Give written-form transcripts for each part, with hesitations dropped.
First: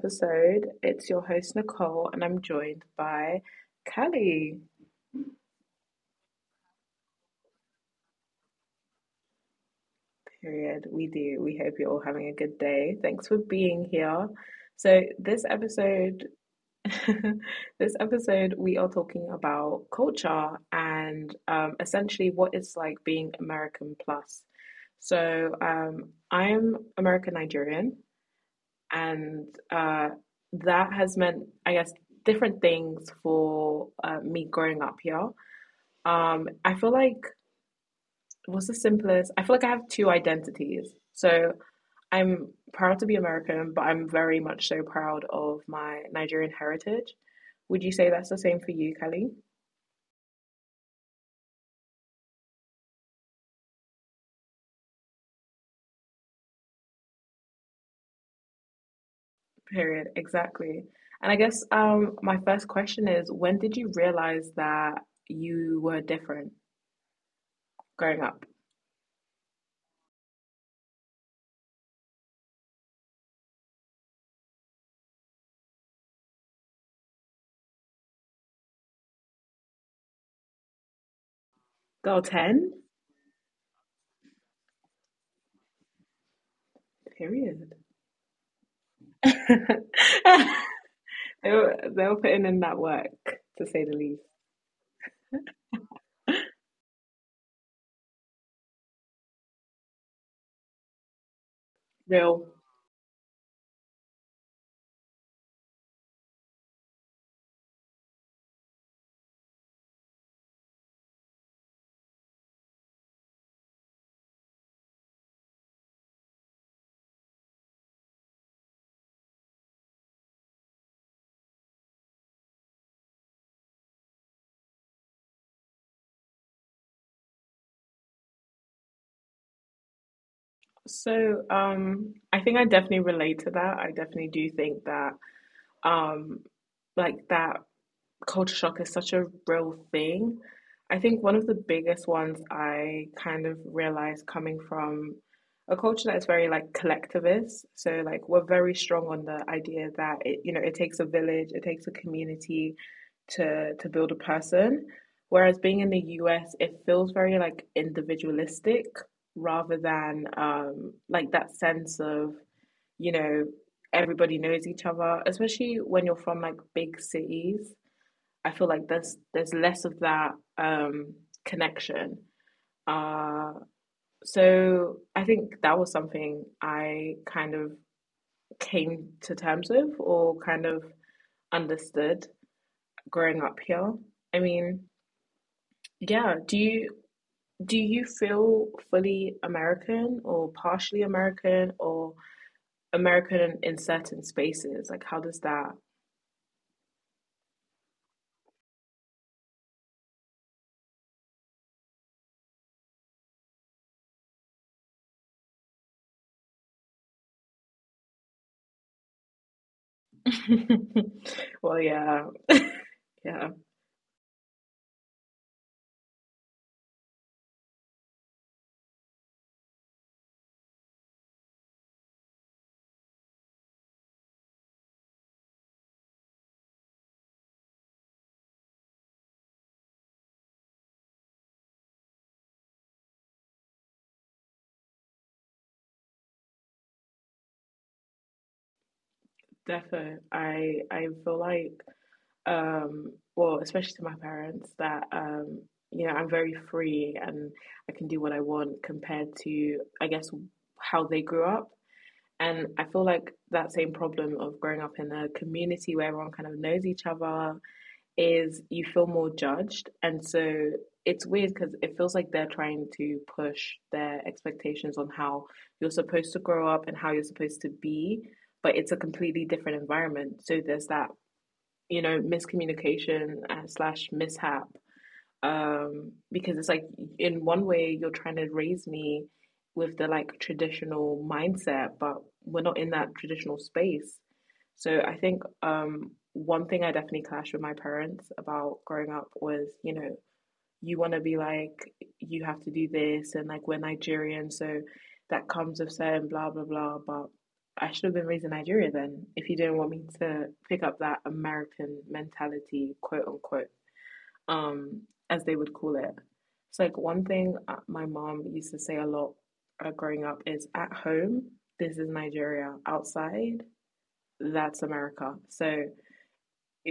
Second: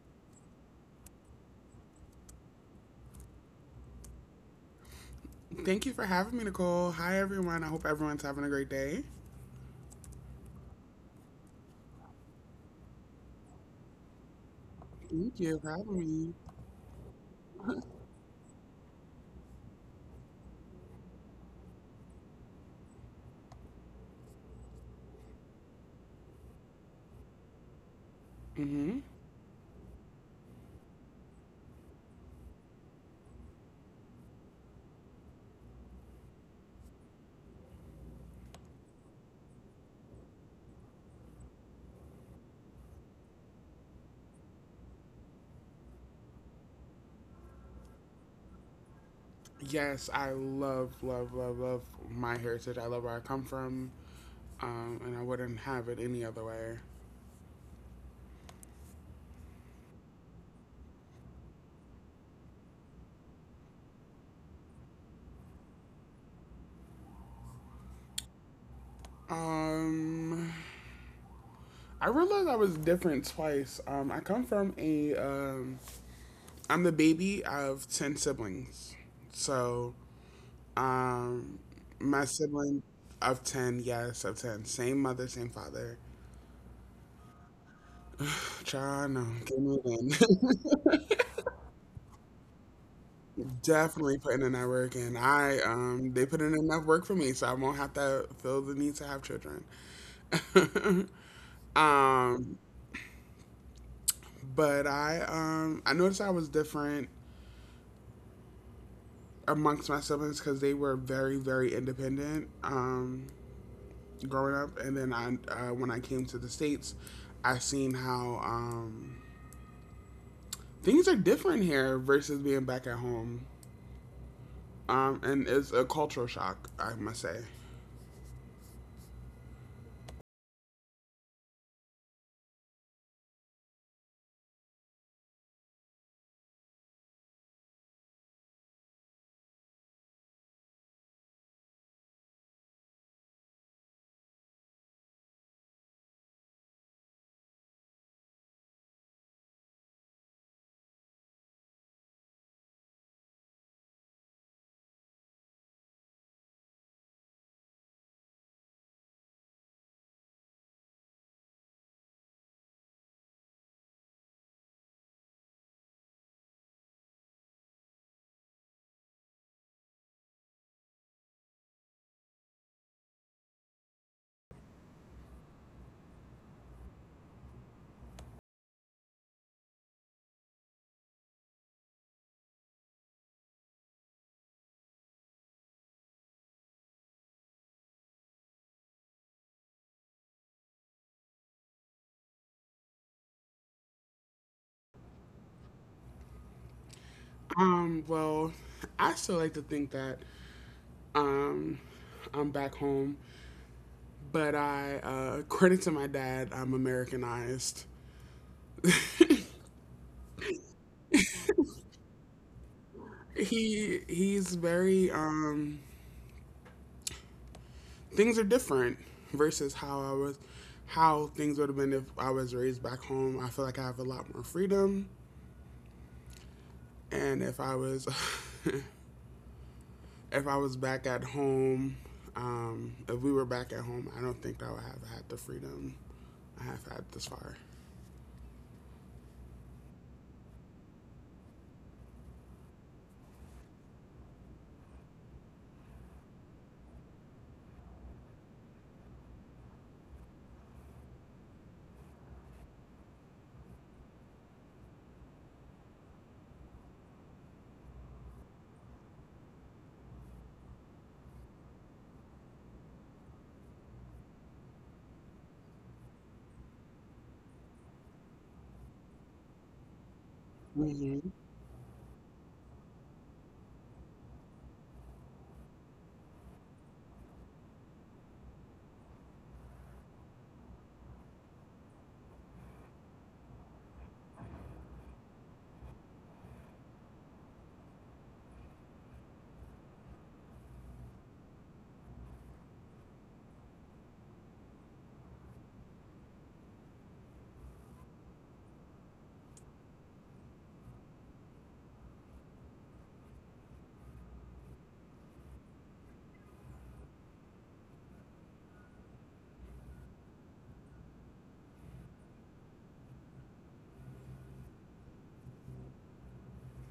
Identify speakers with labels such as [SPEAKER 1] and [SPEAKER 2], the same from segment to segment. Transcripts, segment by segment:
[SPEAKER 1] episode. It's your host Nicole, and I'm joined by Callie.
[SPEAKER 2] Thank you for having me, Nicole. Hi, everyone. I hope everyone's having a great day.
[SPEAKER 1] Period. We do. We hope you're all having a good day. Thanks for being here. So
[SPEAKER 2] Thank
[SPEAKER 1] this
[SPEAKER 2] you for
[SPEAKER 1] episode,
[SPEAKER 2] having me.
[SPEAKER 1] this episode, we are talking about culture and essentially what it's like being American plus. So I'm American Nigerian,
[SPEAKER 2] hmm.
[SPEAKER 1] and that has meant, I guess, different things for me growing up here. I feel like what's the simplest? I feel like I have two identities. So I'm proud to be American, but I'm very much so proud of my Nigerian heritage. Would you say that's the same for you, Kelly?
[SPEAKER 2] Yes, I love, love, love, love my heritage. I love where I come from, and I wouldn't have it any other way.
[SPEAKER 1] Period. Exactly. And I guess my first question is, when did you realize that you were different growing up?
[SPEAKER 2] Um, I realized I was different twice. I come from a, I'm the baby of 10 siblings. So, um, my
[SPEAKER 1] Girl, 10?
[SPEAKER 2] sibling of 10, yes, of 10, same mother, same father.
[SPEAKER 1] Period.
[SPEAKER 2] China, get moving.
[SPEAKER 1] They were putting in that work, to say the
[SPEAKER 2] Definitely
[SPEAKER 1] least.
[SPEAKER 2] putting in that work, and I they put in enough work for me, so I won't have to feel the need to have children.
[SPEAKER 1] Real.
[SPEAKER 2] um, but I I noticed I was different amongst my siblings because they were very independent growing up, and then I when I came to the states, I seen how things are different here versus being back at home. And it's a cultural shock, I must say.
[SPEAKER 1] So, I think I definitely relate to that. I definitely do think that um like that culture shock is such a real thing. I think one of the biggest ones I kind of realized, coming from a culture that is very like collectivist, so like we're very strong on the idea that, it you know it takes a village, it takes a community to build a person, whereas being in the US it feels very like individualistic rather than like that sense of, you know, everybody knows each other, especially when you're from like big cities. I feel like there's less of that um, connection. Uh, so I think that was something I kind of came to terms with, or kind of understood growing up here. I mean, yeah, do you feel fully American or partially American or American in certain spaces? Like, how does that?
[SPEAKER 2] Well, I still like to think that, um, I'm back home, but according to my dad, I'm Americanized.
[SPEAKER 1] Well, yeah, yeah,
[SPEAKER 2] He's very, things are different versus how I was, how things would have been if I was raised back home. I feel like I have a lot more freedom, and if I was, if I was back at home, if we were back at home, I don't think I would have had the freedom I have had this far.
[SPEAKER 1] definitely. I feel like, well, especially to my parents, that you know, I'm very free and I can do what I want compared to, I guess, how they grew up. And I feel like that same problem of growing up in a community where everyone kind of knows each other is you feel more judged. And so it's weird because it feels like they're trying to push their expectations on how you're supposed to grow up and how you're supposed to be, but it's a completely different environment. So there's that, you know, miscommunication slash mishap because it's like in one way you're trying to raise me with the like traditional mindset, but we're not in that traditional space. So I think one thing I definitely clashed with my parents about growing up was, you know, you want to be like, you have to do this, and like we're Nigerian so that comes with certain blah blah blah. But I should have been raised in Nigeria then, if you didn't want me to pick up that American mentality, quote unquote, um, as they would call it. It's like one thing my mom used to say a lot growing up is, at home, this is Nigeria. Outside, that's America. So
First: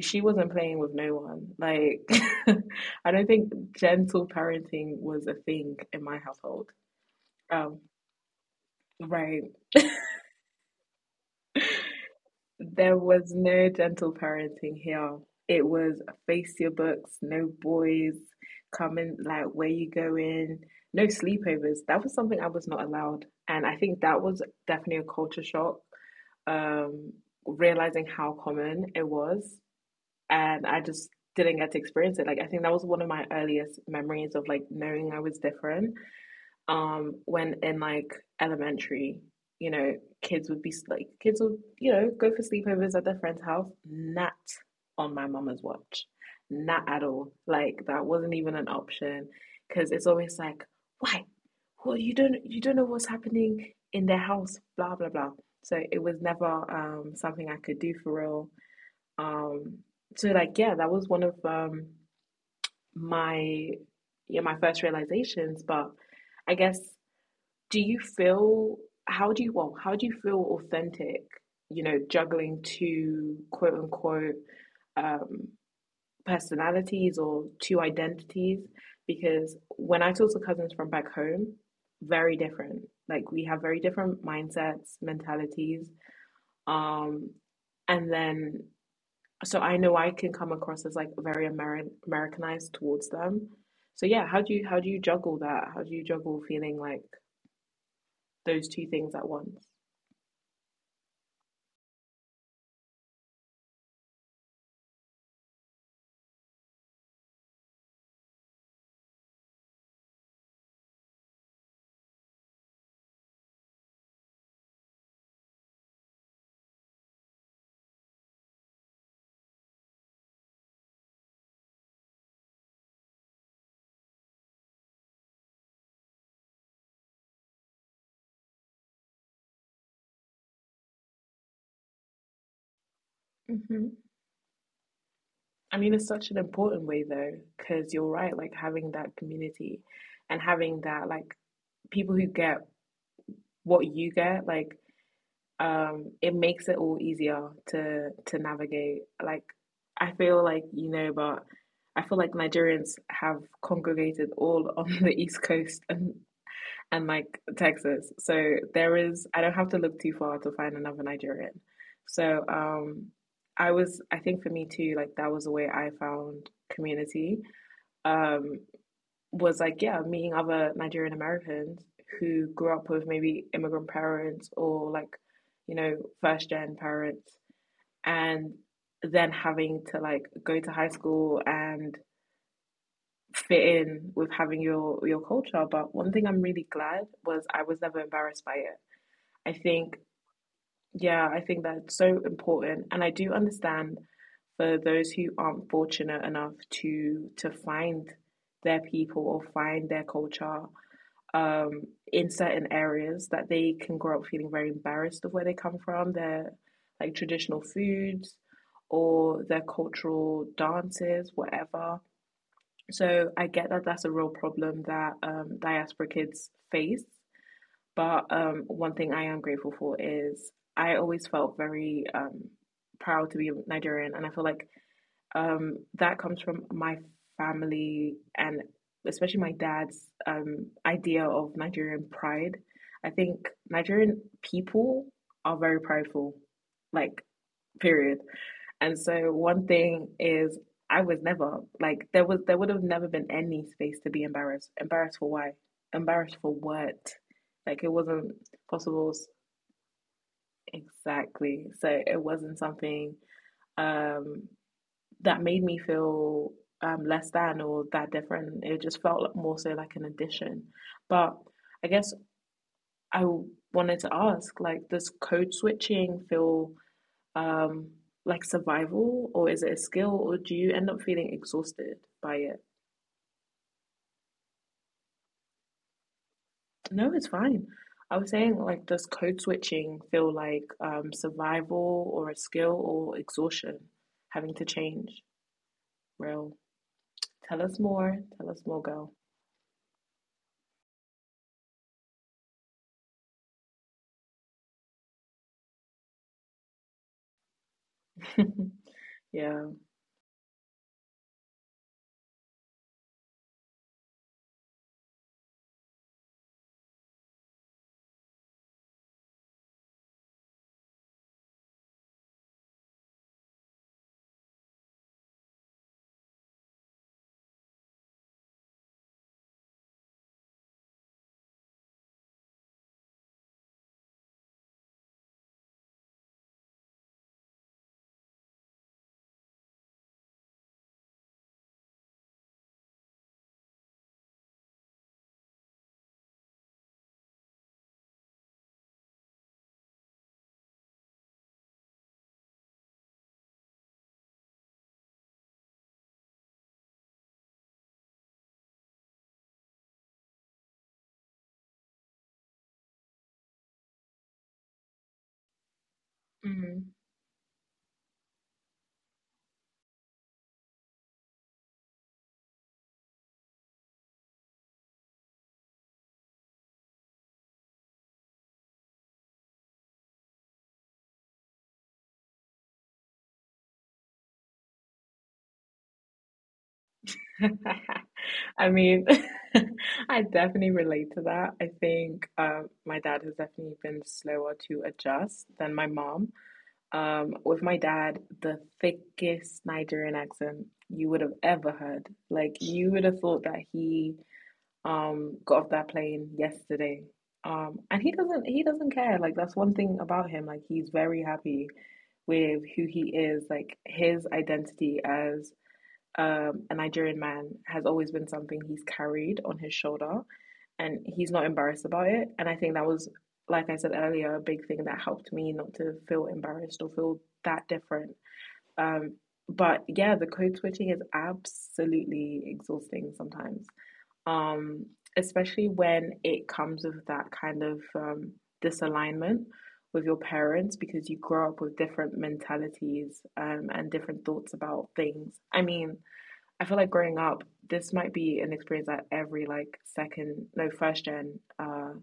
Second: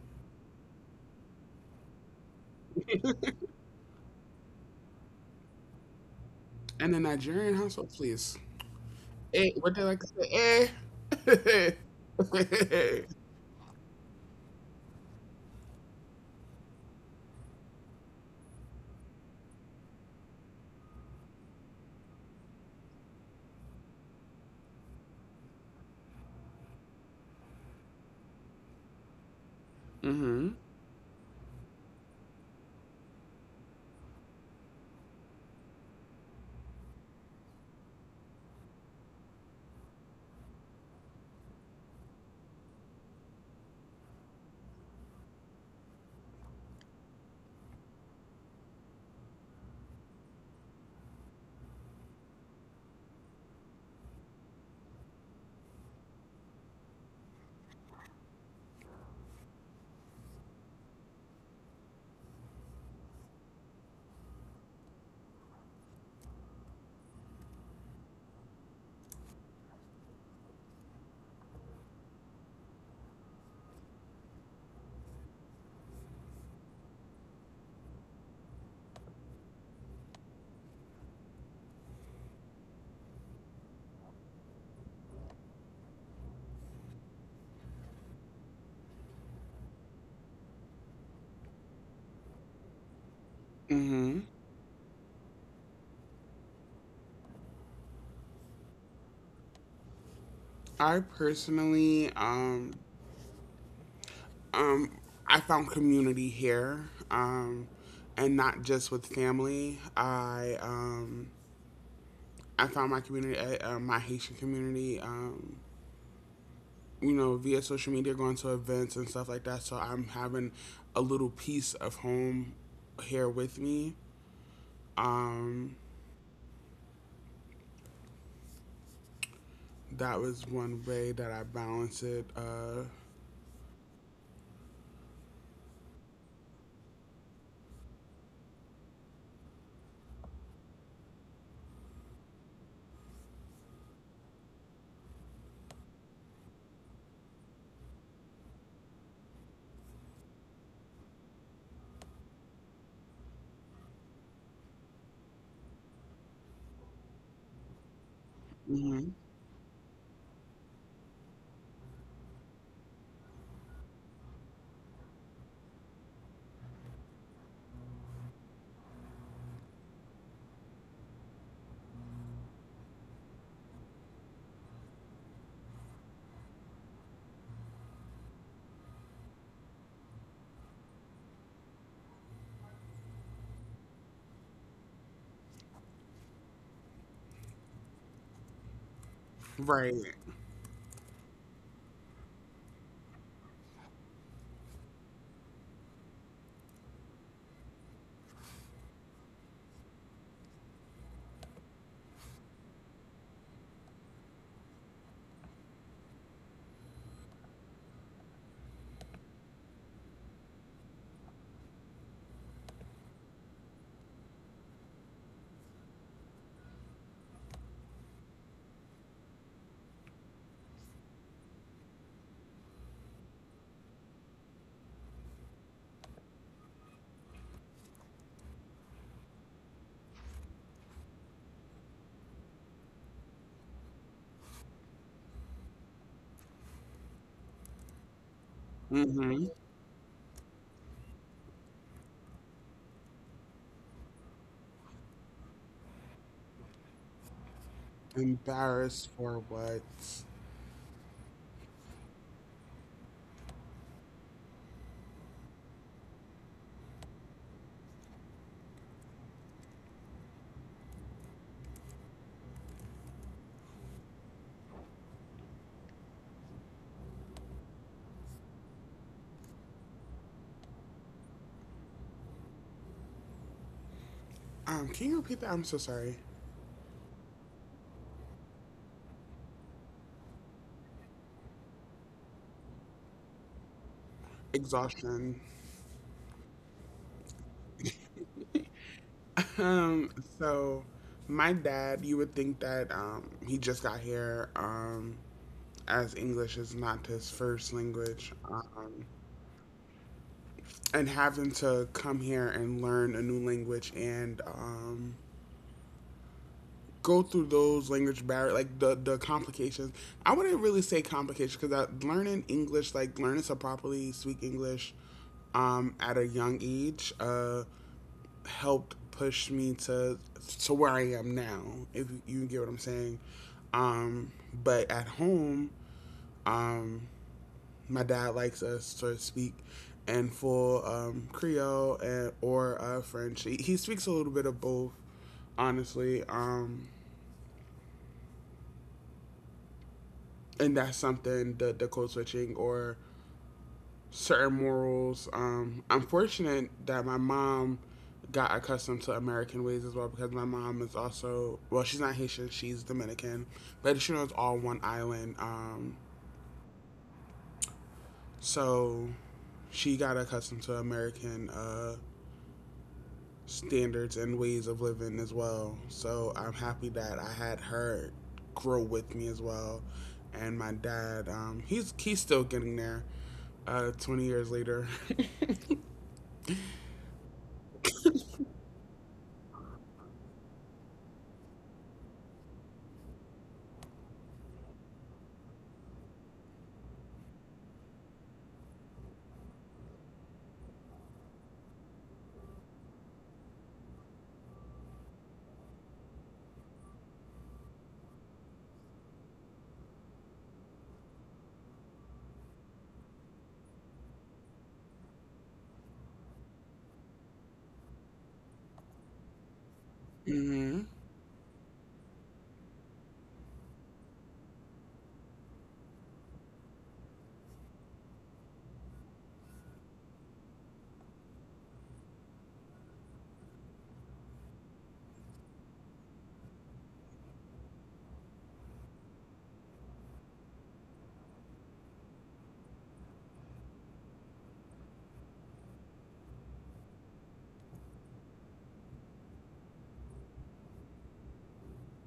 [SPEAKER 1] she wasn't playing with no one. Like, I don't think gentle parenting was a thing in my household.
[SPEAKER 2] And a Nigerian
[SPEAKER 1] Um,
[SPEAKER 2] household, please. Hey,
[SPEAKER 1] right.
[SPEAKER 2] what they like to say? Eh.
[SPEAKER 1] There was no gentle parenting here. It was face your books, no boys coming, like where you going, no sleepovers. That was something I was not allowed. And I think that was definitely a culture shock, um, realizing how common it was.
[SPEAKER 2] Mhm.
[SPEAKER 1] And I just didn't get to experience it. Like, I think that was one of my earliest memories of like knowing I was different, when in like elementary, you know, kids would be like, kids would you know go for sleepovers at their friend's house. Not on my mama's watch, not at all. Like that wasn't even an option, because it's always like, why? Well, you don't know what's happening in their house, blah blah blah. So it was never something I could do for real. um so like yeah, that was one of my yeah my first realizations. But I guess, do you feel, how do you feel authentic, you know, juggling two quote unquote um personalities or two identities? Because when I talk to cousins from back home, very different, like we have very different mindsets, mentalities, um and then, so I know I can come across as like very americanized towards them. So yeah,
[SPEAKER 2] Mhm.
[SPEAKER 1] how do you juggle that? How do you juggle feeling like those two things at once?
[SPEAKER 2] I personally, um, I found community here, and not just with family. I found my community, my Haitian community, you know, via social media, going to events and stuff like that. So I'm having a little piece of home here with me. Um, that was one way that I balanced it.
[SPEAKER 1] Hmm. I mean, it's such an important way though, because you're right, like having that community and having that, like, people who get what you get, like, it makes it all easier to navigate. Like I feel like, you know, but I feel like Nigerians have congregated all on the East Coast and like Texas. So there
[SPEAKER 2] Hmm.
[SPEAKER 1] is, I don't have to look too far to find another Nigerian. So I was, I think for me too, like that was the way I found community. Um, was like, yeah, meeting other Nigerian Americans who grew up with maybe immigrant parents or like, you know, first gen parents, and then having to like go to high school and fit in with having your culture. But one thing I'm really glad was, I was never embarrassed by it. I
[SPEAKER 2] Right.
[SPEAKER 1] think, yeah, I think that's so important, and I do understand for those who aren't fortunate enough to find their people or find their culture um, in certain areas, that they can grow up feeling very embarrassed of where they come from, their like traditional foods or their cultural dances, whatever. So I get that that's a real problem that diaspora kids face. But one thing I am grateful for is, I always felt very proud to be Nigerian, and I feel like that comes from my family and especially my dad's idea of Nigerian pride. I think Nigerian people are very prideful, like, period. And so
[SPEAKER 2] Hmm.
[SPEAKER 1] one thing is, I was never like, there was, there would have never been any space to be embarrassed. Embarrassed for why? Embarrassed for what? Like, it wasn't
[SPEAKER 2] Embarrassed
[SPEAKER 1] possible,
[SPEAKER 2] for what?
[SPEAKER 1] exactly. So it wasn't something um that made me feel less than, or that different. It just felt like more so like an addition. But I guess I wanted to ask, like, does code switching feel um, like survival, or is it a skill, or do you end up feeling exhausted by it?
[SPEAKER 2] Can you repeat that? I'm so sorry.
[SPEAKER 1] No, it's fine. I was saying, like, does code switching feel like survival, or a skill, or exhaustion, having to change?
[SPEAKER 2] Exhaustion.
[SPEAKER 1] Real. Tell us more. Tell us more, girl.
[SPEAKER 2] Um, so my dad, you would think that he just got here, as English is not his first language.
[SPEAKER 1] Yeah.
[SPEAKER 2] And having to come here and learn a new language and, go through those language barriers, like the complications. I wouldn't really say complications, because learning English, like learning to properly speak English, at a young age, helped push me to where I am now, if you get what I'm saying. um, but at home, um, my dad likes us to speak in full, Creole and, or French. He speaks a little bit of both, honestly. And that's something, the code switching or certain morals. I'm fortunate that my mom got accustomed to American ways as well, because my mom is also, well, she's not Haitian, she's Dominican, but she was all one island.
[SPEAKER 1] Mm.
[SPEAKER 2] So she got accustomed to American, standards and ways of living as well. So I'm happy that I had her grow with me as well. And my dad, he's still getting there. 20 years later.
[SPEAKER 1] I mean, I definitely relate to that. I think my dad has definitely been slower to adjust than my mom. With my dad, the thickest Nigerian accent you would have ever heard. Like, you would have thought that he got off that plane yesterday. And he doesn't care. Like, that's one thing about him. Like, he's very happy with who he is, like his identity as a Nigerian man has always been something he's carried on his shoulder,
[SPEAKER 2] Mhm.
[SPEAKER 1] and he's not embarrassed about it. And I think that was, like I said earlier, a big thing that helped me not to feel embarrassed or feel that different. Um, but yeah, the code switching is absolutely exhausting sometimes, um, especially when it comes with that kind of disalignment with your parents, because you grow up with different mentalities and different thoughts about things. I mean, I feel like growing up, this might be an experience that every like second, no, first gen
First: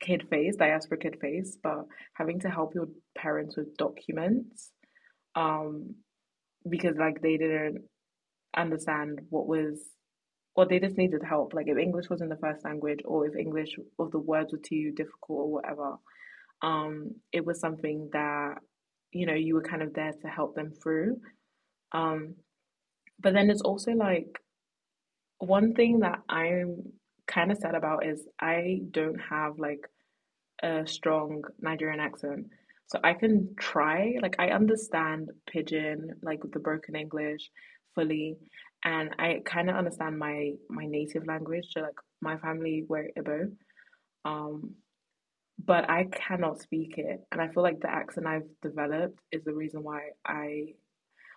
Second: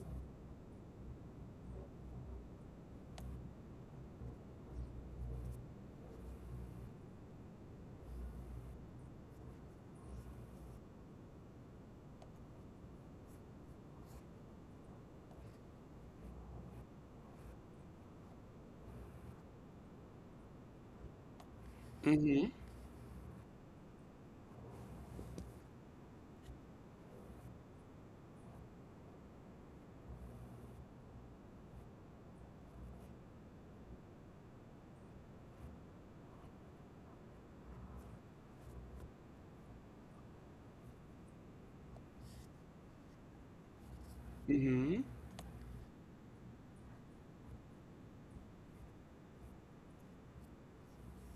[SPEAKER 1] kid face, diaspora kid face, but having to help your parents with documents um, because like they didn't understand what was, or they just needed help. Like, if English wasn't the first language, or if English or the words were too difficult or whatever, it was something that, you know, you were kind of there to help them through. Um,
[SPEAKER 2] Mhm.
[SPEAKER 1] but then it's also like, one thing that I'm kind of sad about is, I don't have like a strong Nigerian accent. So I can try, like I understand pidgin, like the broken English fully, and I kind of understand my native language, so like my family were Igbo. Um,
[SPEAKER 2] Mhm.
[SPEAKER 1] but I cannot speak it, and I feel like the accent I've developed is the reason why I,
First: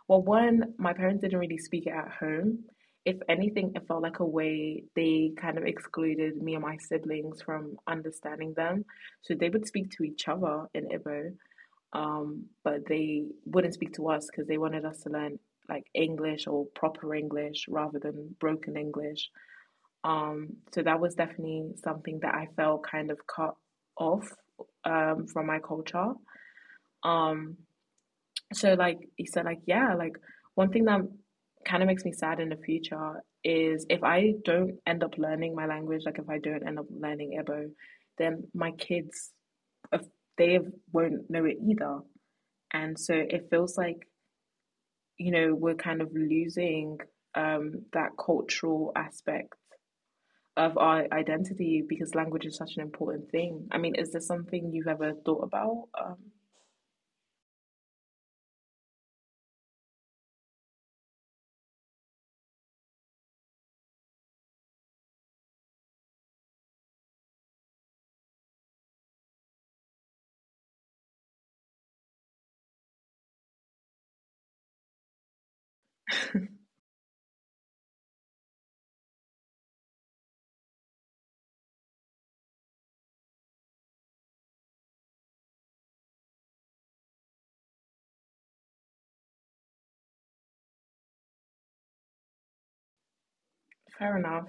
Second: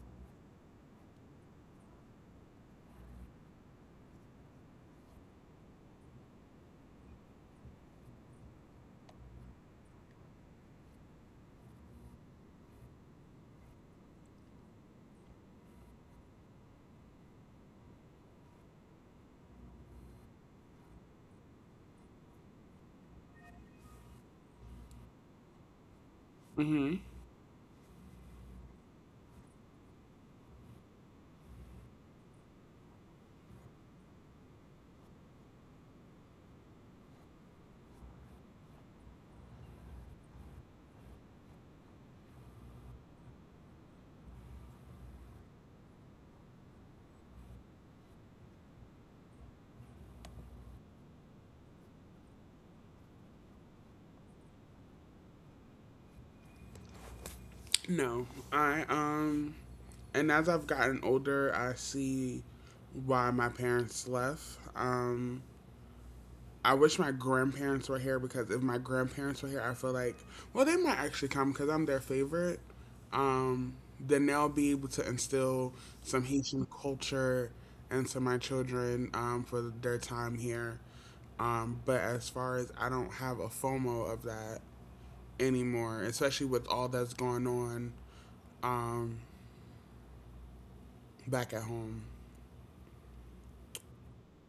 [SPEAKER 1] well, one, my parents didn't really speak it at home. If anything, it felt like a way they kind of excluded me and my siblings from understanding them. So they would speak to each other in Ibo, but they wouldn't speak to us because they wanted us to learn like English or proper English rather than broken English. So that was definitely something that I felt kind of cut off from my culture.
[SPEAKER 2] Mhm.
[SPEAKER 1] Um, like he said, one thing that kind of makes me sad in the future is if I don't end up learning my language, like if I don't end up learning Igbo, then my kids, if they won't know it either. And so it feels like we're kind of losing that cultural aspect of our identity because language is such an important thing. I mean, is there something you've ever thought about?
[SPEAKER 2] No, I and as I've gotten older, I see why my parents left. I wish my grandparents were here, because if my grandparents were here, I feel like, well, they might actually come because I'm their favorite. Then they'll be able to instill some Haitian culture into my children, for their time here. But as far as, I don't have a FOMO of that anymore, especially with all that's going on, um, back at home.
[SPEAKER 1] Fair enough.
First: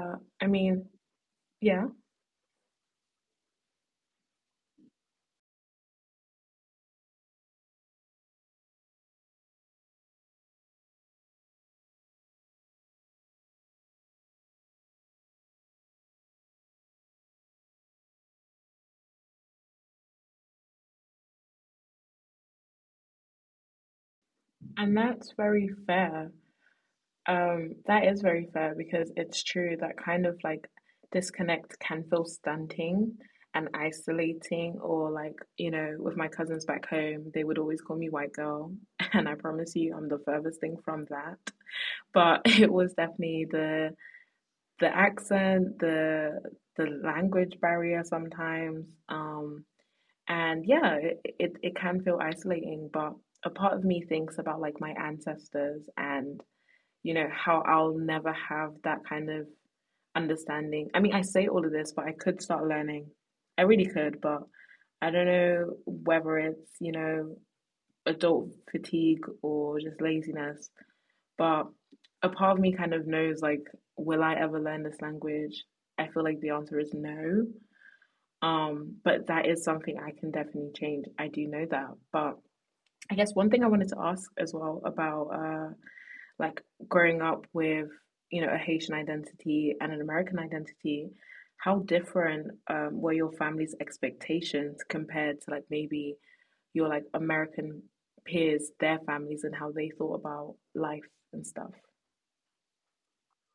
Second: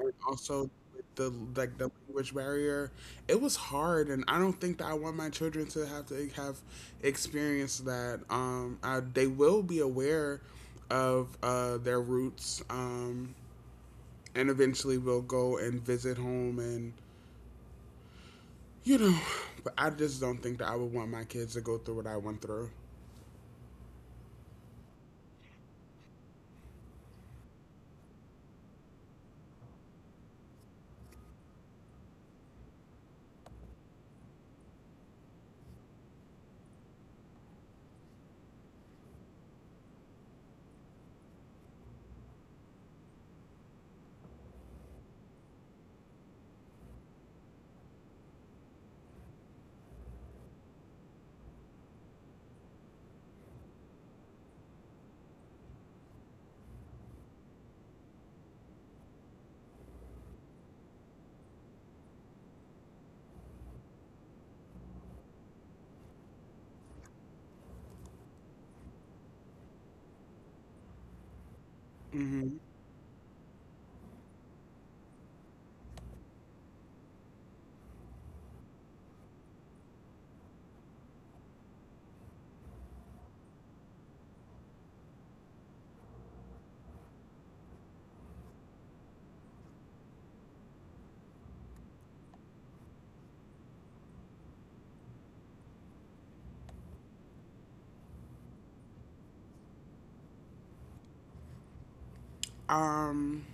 [SPEAKER 2] And
[SPEAKER 1] I
[SPEAKER 2] also
[SPEAKER 1] mean,
[SPEAKER 2] with the, like,
[SPEAKER 1] yeah.
[SPEAKER 2] the language barrier, it was hard, and I don't think that I want my children to have experience that. I, they will be aware of their roots, and eventually will go and visit home, and you know, but I just don't think that I would want my kids to go through what I went through.
[SPEAKER 1] And that's very fair. That is very fair because it's true that kind of like disconnect can feel stunting and isolating, or like, you know, with my cousins back home, they would always call me white girl. And I promise you, I'm the furthest thing from that. But it was definitely the accent, the language barrier sometimes. And yeah, it can feel isolating, but a part of me thinks about like my ancestors and you know, how I'll never have that kind of understanding. I mean, I say all of this, but I could start learning. I really could, but I don't know whether it's, you know, adult fatigue or just laziness. But a part
[SPEAKER 2] Hmm.
[SPEAKER 1] of me kind of knows, like, will I ever learn this language? I feel like the answer is no. But that is something I can definitely change. I do know that. But I guess one thing I wanted to ask as well about like growing up with you know a Haitian identity and an American identity, how different were your family's expectations compared to like maybe your like American peers, their families, and how they thought about life and stuff?
[SPEAKER 2] um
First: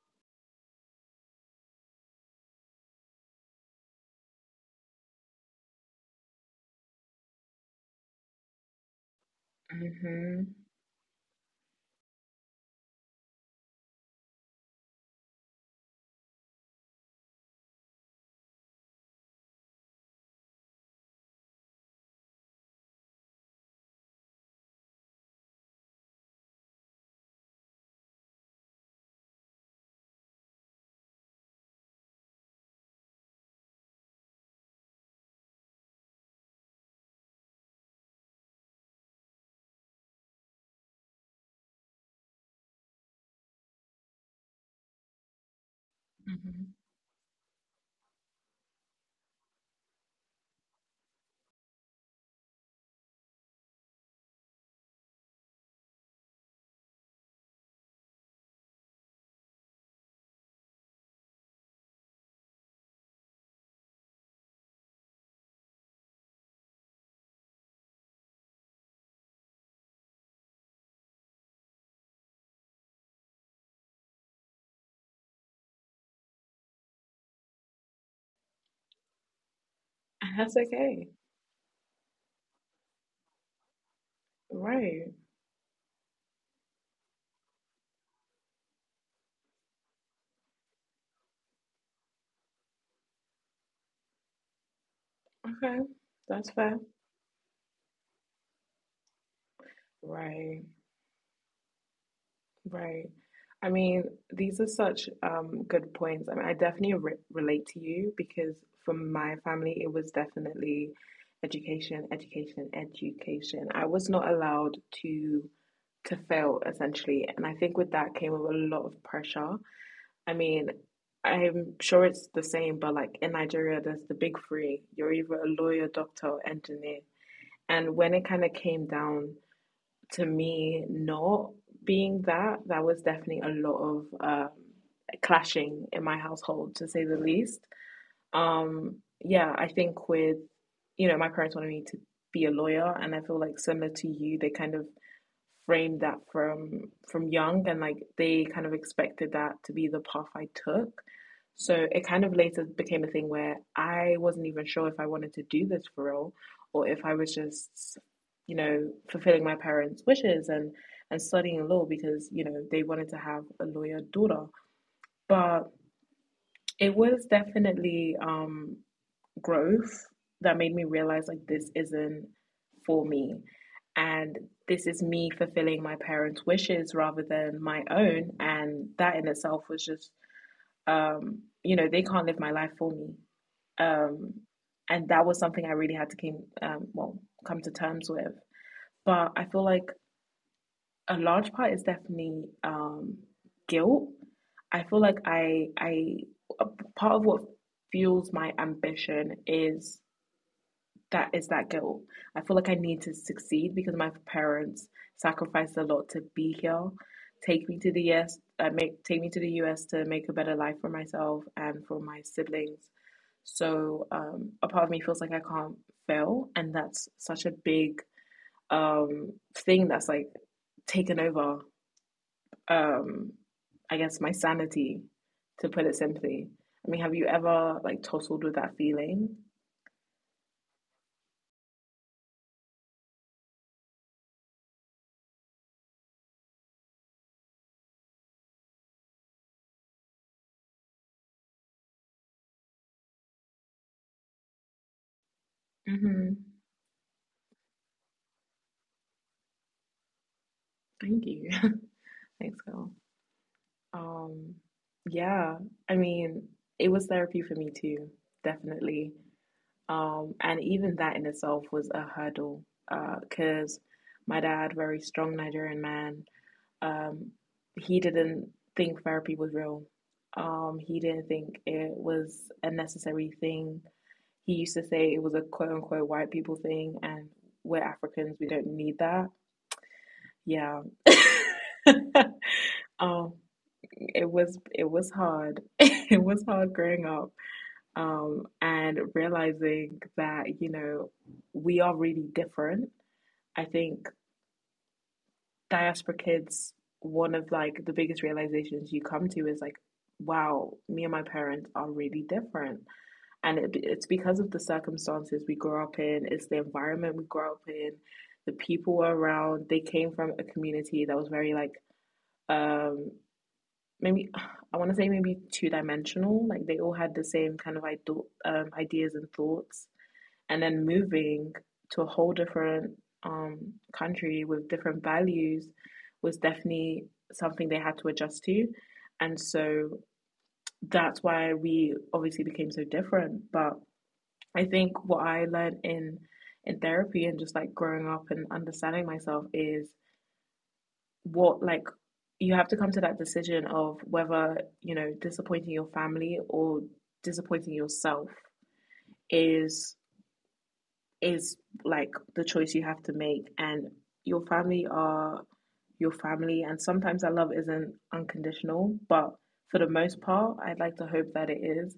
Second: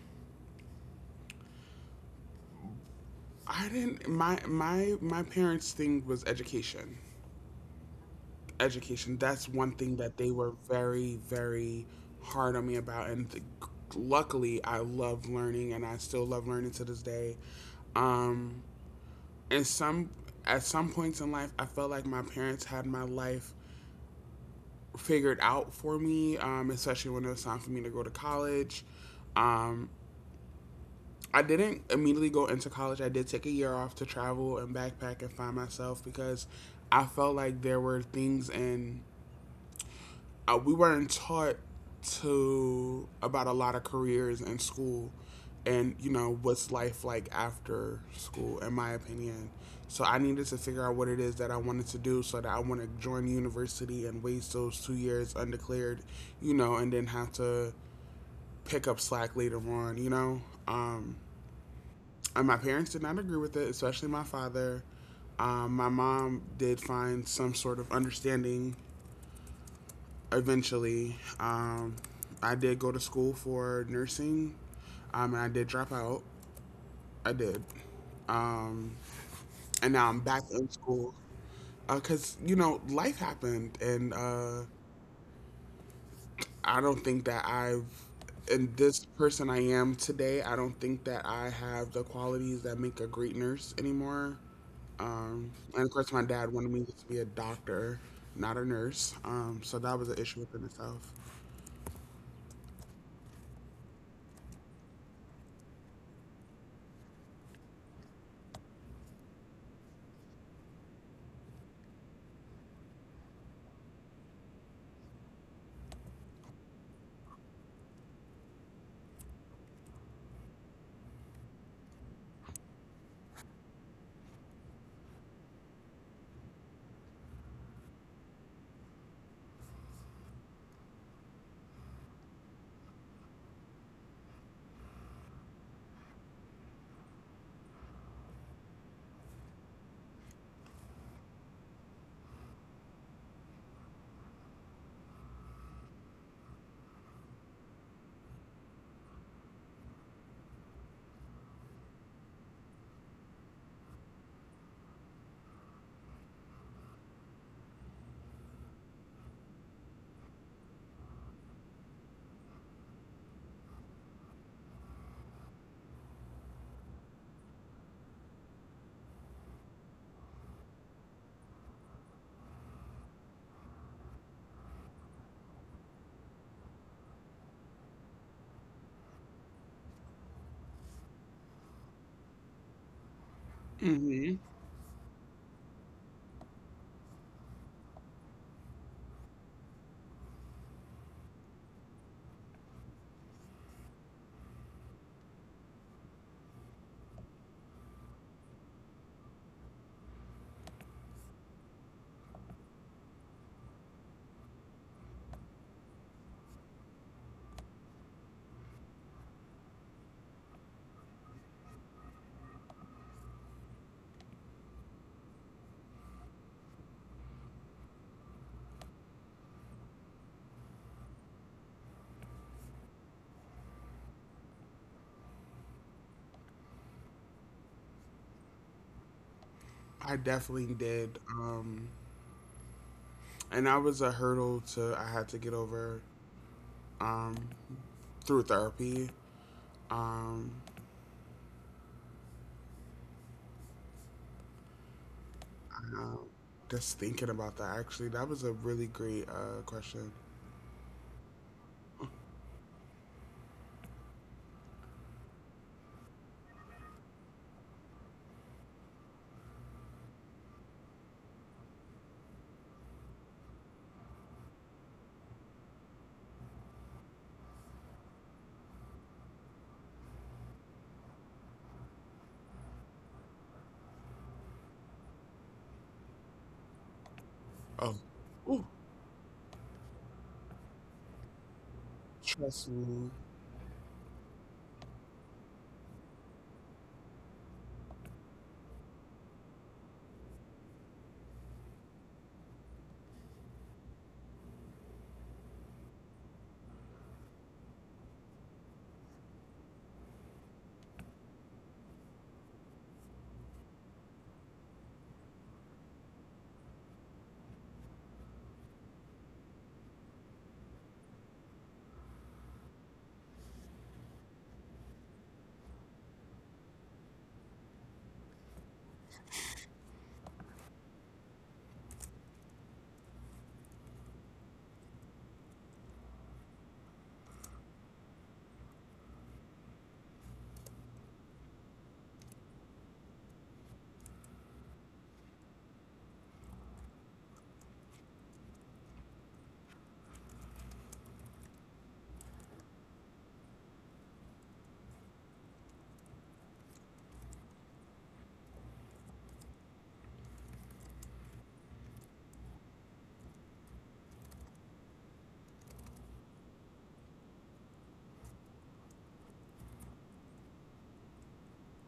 [SPEAKER 2] I didn't, my parents' thing was education, education. That's one thing that they
[SPEAKER 1] Mm-hmm.
[SPEAKER 2] were very, very hard on me about. And luckily, I love learning, and I still love learning to this day. Um, and some at some points in life, I felt like my parents had my life figured out for me, especially when it was time for me to go to college. Um, I didn't immediately go into college. I did take a year off to travel and backpack and find myself, because I felt like there were things in, we weren't taught to about a lot of careers in school, and you know, what's
[SPEAKER 1] Mm-hmm.
[SPEAKER 2] life like after school, in my opinion. So I needed to figure out what it is that I wanted to do, so that I want to join university and waste those 2 years undeclared, you know, and then have to pick up slack later on, you know. um, and my parents did not agree with it, especially my father. My mom did find some sort of understanding eventually. I did go to school for nursing. And I did drop out. I did. Um, and now I'm back
[SPEAKER 1] That's
[SPEAKER 2] in
[SPEAKER 1] okay.
[SPEAKER 2] school, because you know, life happened, and
[SPEAKER 1] Right.
[SPEAKER 2] I don't think that I've and this person I am today, I don't think that I have the qualities that make a great nurse anymore.
[SPEAKER 1] Okay.
[SPEAKER 2] And of course, my dad
[SPEAKER 1] That's
[SPEAKER 2] wanted
[SPEAKER 1] fair.
[SPEAKER 2] me to be a doctor, not a nurse. So that was an issue within
[SPEAKER 1] Right.
[SPEAKER 2] itself.
[SPEAKER 1] Right. I mean, these are such good points. I mean, I definitely re relate to you because for my family, it was definitely education, education, education. I was not allowed to to fail essentially, and I think with that came with a lot of pressure. I mean, I'm sure it's the same, but like in Nigeria, there's the big three. You're either a lawyer, doctor, or engineer. And when it kind of came down to me not being that, that was definitely a lot of clashing in my household to say the least. Um yeah i think with you know my parents wanted me to be a lawyer, and I feel like similar to you they kind of framed that from young and like they kind of expected that to be the path I took. So it kind of later became a thing where I wasn't even sure if I wanted to do this for real, or if I was just, you know, fulfilling my parents' wishes and studying law because, you know, they wanted to have a lawyer daughter. But it was definitely growth that made me realize like this isn't for me, and this is me fulfilling my parents' wishes rather than my own, and that in itself was just you know they can't live my life for me. um
[SPEAKER 2] Mhm.
[SPEAKER 1] and that was something I really had to came well come to terms with, but I feel like a large part is definitely guilt. I feel like I part of what fuels my ambition is that guilt. I feel like I need to succeed because my parents sacrificed a lot to be here, take me to the US, make take me to the US to make a better life for myself and for my siblings. So a part of me feels like I can't fail, and that's such a big thing that's like taken over. Um, I guess my sanity, to put it simply. I mean, have you ever like tussled with that feeling?
[SPEAKER 2] I definitely did. And that was a hurdle to I had to get over, um, through therapy. Um, uh,
[SPEAKER 1] Mm-hmm.
[SPEAKER 2] just thinking about that, actually, that was a really great question.
[SPEAKER 1] Thank you. Thanks, girl. Um, yeah, I mean, it was therapy for me too, definitely. And even that in itself was a hurdle, cause, my dad, very strong Nigerian man, um, he didn't think therapy was real. He didn't think it was a necessary thing. He used to say it was a quote unquote white people thing, and we're
[SPEAKER 2] Oh,
[SPEAKER 1] Africans, we don't
[SPEAKER 2] ooh,
[SPEAKER 1] need that. Yeah.
[SPEAKER 2] trust me.
[SPEAKER 1] um, it was it was hard. It was hard growing up, and realizing that you know we are really different. I think diaspora kids. One of like the biggest realizations you come to is like, wow, me and my parents are really different. And it's because of the circumstances we grow up in, it's the environment we grow up in, the people around. They came from a community that was very like um maybe I want to say maybe two dimensional, like they all had the same kind of ideas and thoughts, and then moving to a whole different country with different values was definitely something they had to adjust to. And so that's why we obviously became so different, but I think what I learned in therapy and just like growing up and understanding myself is what like you have to come to that decision of whether, you know, disappointing your family or disappointing yourself is is like the choice you have to make, and your family are your family, and sometimes that love isn't unconditional, but for the most part, I'd like to hope that it is,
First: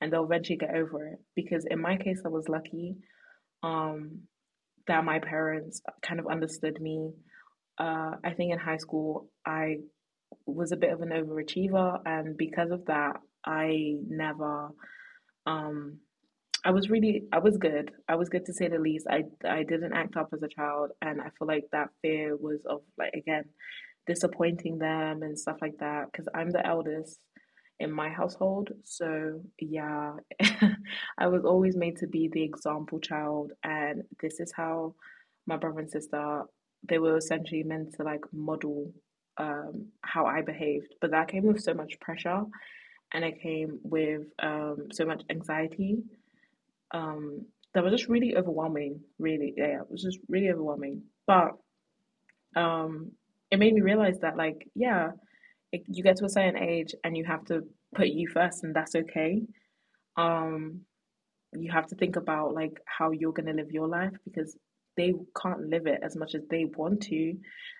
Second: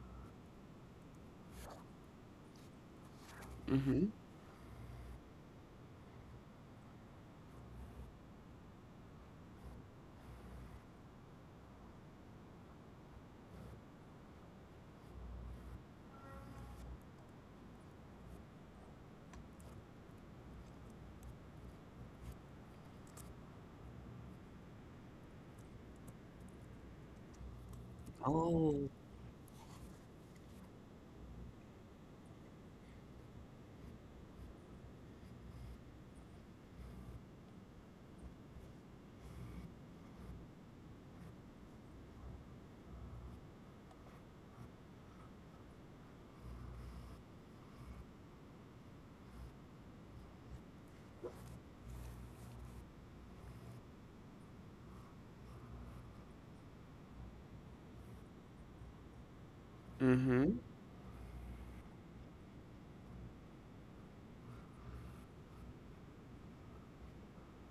[SPEAKER 1] and they'll eventually get over it, because in my case I was lucky
[SPEAKER 2] Mm-hmm.
[SPEAKER 1] um that my parents kind of understood me. I think in high school, I was a bit of an overachiever, and because of that, I never um, I was really, I was good. I was good to say the least. I didn't act up as a child, and I feel like that fear was of like again disappointing them and stuff like that because I'm the eldest in my household.
[SPEAKER 2] Oh,
[SPEAKER 1] So yeah, I was always made to be the example child, and this is how my brother and sister, they were essentially meant to like model how I behaved, but that came with so much pressure, and it came with so much anxiety. Um that was just really overwhelming, really. Yeah, it was just really overwhelming, but um it made me realize that like yeah, it, you get to a certain age and you have to put you first, and that's okay.
[SPEAKER 2] mm-hmm.
[SPEAKER 1] um you have to think about like how you're going to live your life, because they can't live it as much as they want to,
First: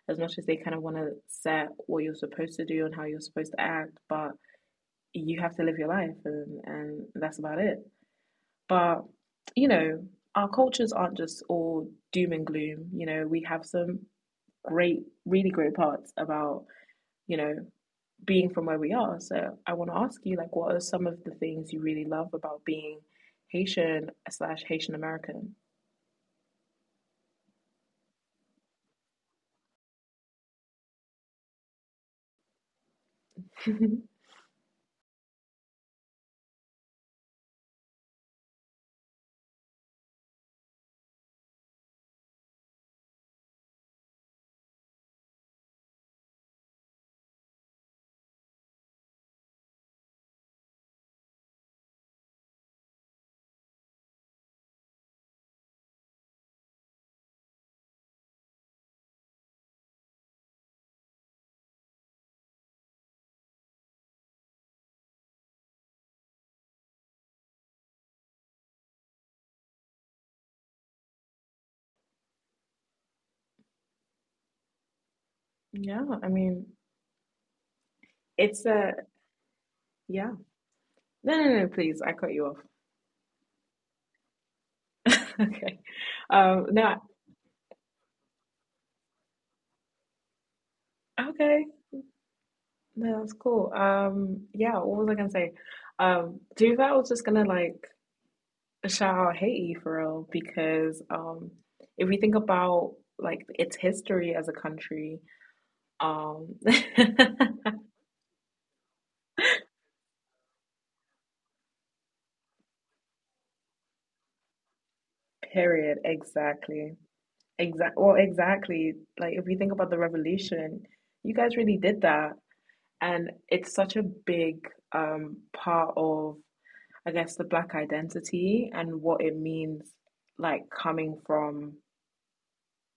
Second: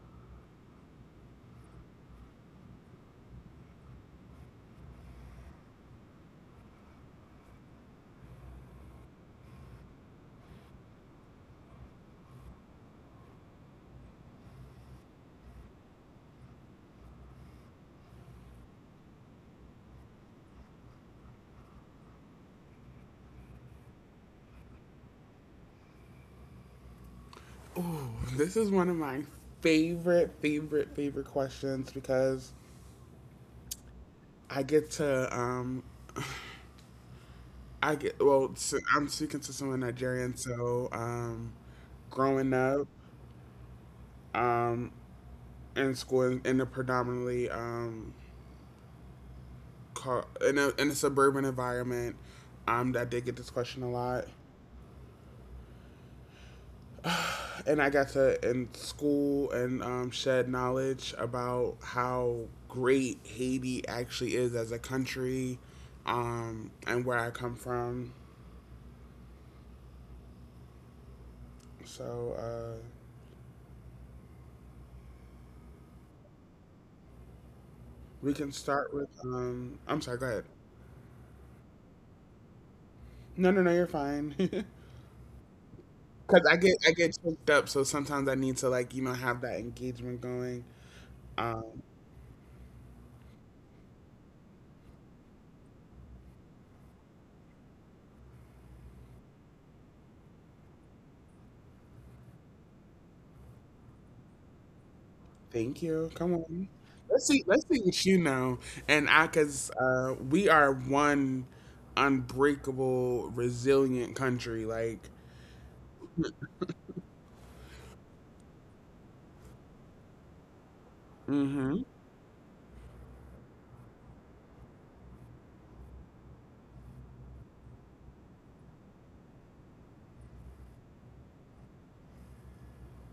[SPEAKER 1] as much as they kind of want to set what you're supposed to do and how you're supposed to act, but you have to live your life, and that's about it. But, you know, our cultures aren't just all doom and gloom. You know, we have some great, really great parts about, you know, being from where we are. So I want to ask you, like, what are some of the things you really love about being Haitian slash Haitian American?
[SPEAKER 2] Ooh, this is one of my favorite, favorite, favorite questions, because I get to, I get, well. So I'm speaking to someone Nigerian, so, growing up, um, in school in, a predominantly, in a suburban environment. I did get this question a lot, and I got to in school and, shed knowledge about how great Haiti actually is as a country, and where I come from. So
[SPEAKER 1] Yeah, I mean,
[SPEAKER 2] we can
[SPEAKER 1] it's
[SPEAKER 2] start with.
[SPEAKER 1] a,
[SPEAKER 2] I'm sorry. Go ahead.
[SPEAKER 1] yeah. No, no, no, please, I cut you off.
[SPEAKER 2] No, no, no. You're fine.
[SPEAKER 1] Okay.
[SPEAKER 2] Because I get, I
[SPEAKER 1] No,
[SPEAKER 2] get choked up, so sometimes I need to, like, you know, have that engagement going. Um,
[SPEAKER 1] okay. No, that's cool. Yeah, what was I gonna say? Do that I was just gonna like Child, Haiti for real, because if we think about like its history as a country,
[SPEAKER 2] Thank you. Come on.
[SPEAKER 1] um,
[SPEAKER 2] Let's see. Let's see what you know. And I, cause we are one unbreakable, resilient country. Like,
[SPEAKER 1] period, exactly, exactly, well, exactly. Like if we think about the revolution, you guys
[SPEAKER 2] mm-hmm.
[SPEAKER 1] really did that, and it's such a big part of, I guess, the black identity and what it means, like coming from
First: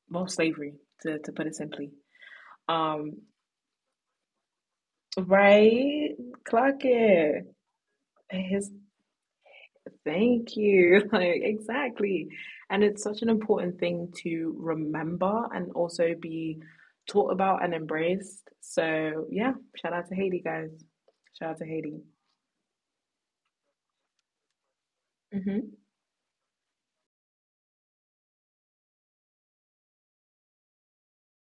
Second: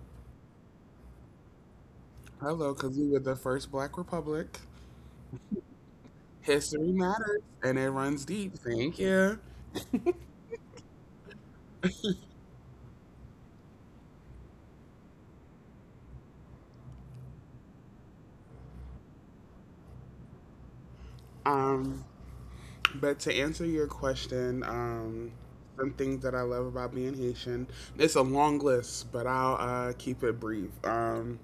[SPEAKER 1] well, slavery, to put it simply.
[SPEAKER 2] Hello, cause we were
[SPEAKER 1] Um,
[SPEAKER 2] the first Black Republic.
[SPEAKER 1] right, clock
[SPEAKER 2] History matters,
[SPEAKER 1] it.
[SPEAKER 2] and it runs deep.
[SPEAKER 1] Yes,
[SPEAKER 2] Thank you.
[SPEAKER 1] thank you. Like, exactly. And it's such an important thing to remember and also be taught about and embraced. So, yeah, shout out to Haiti, guys. Shout out to Haiti.
[SPEAKER 2] Um, but to answer your question,
[SPEAKER 1] Hmm.
[SPEAKER 2] some things that I love about being Haitian. It's a long list, but I'll, keep it brief.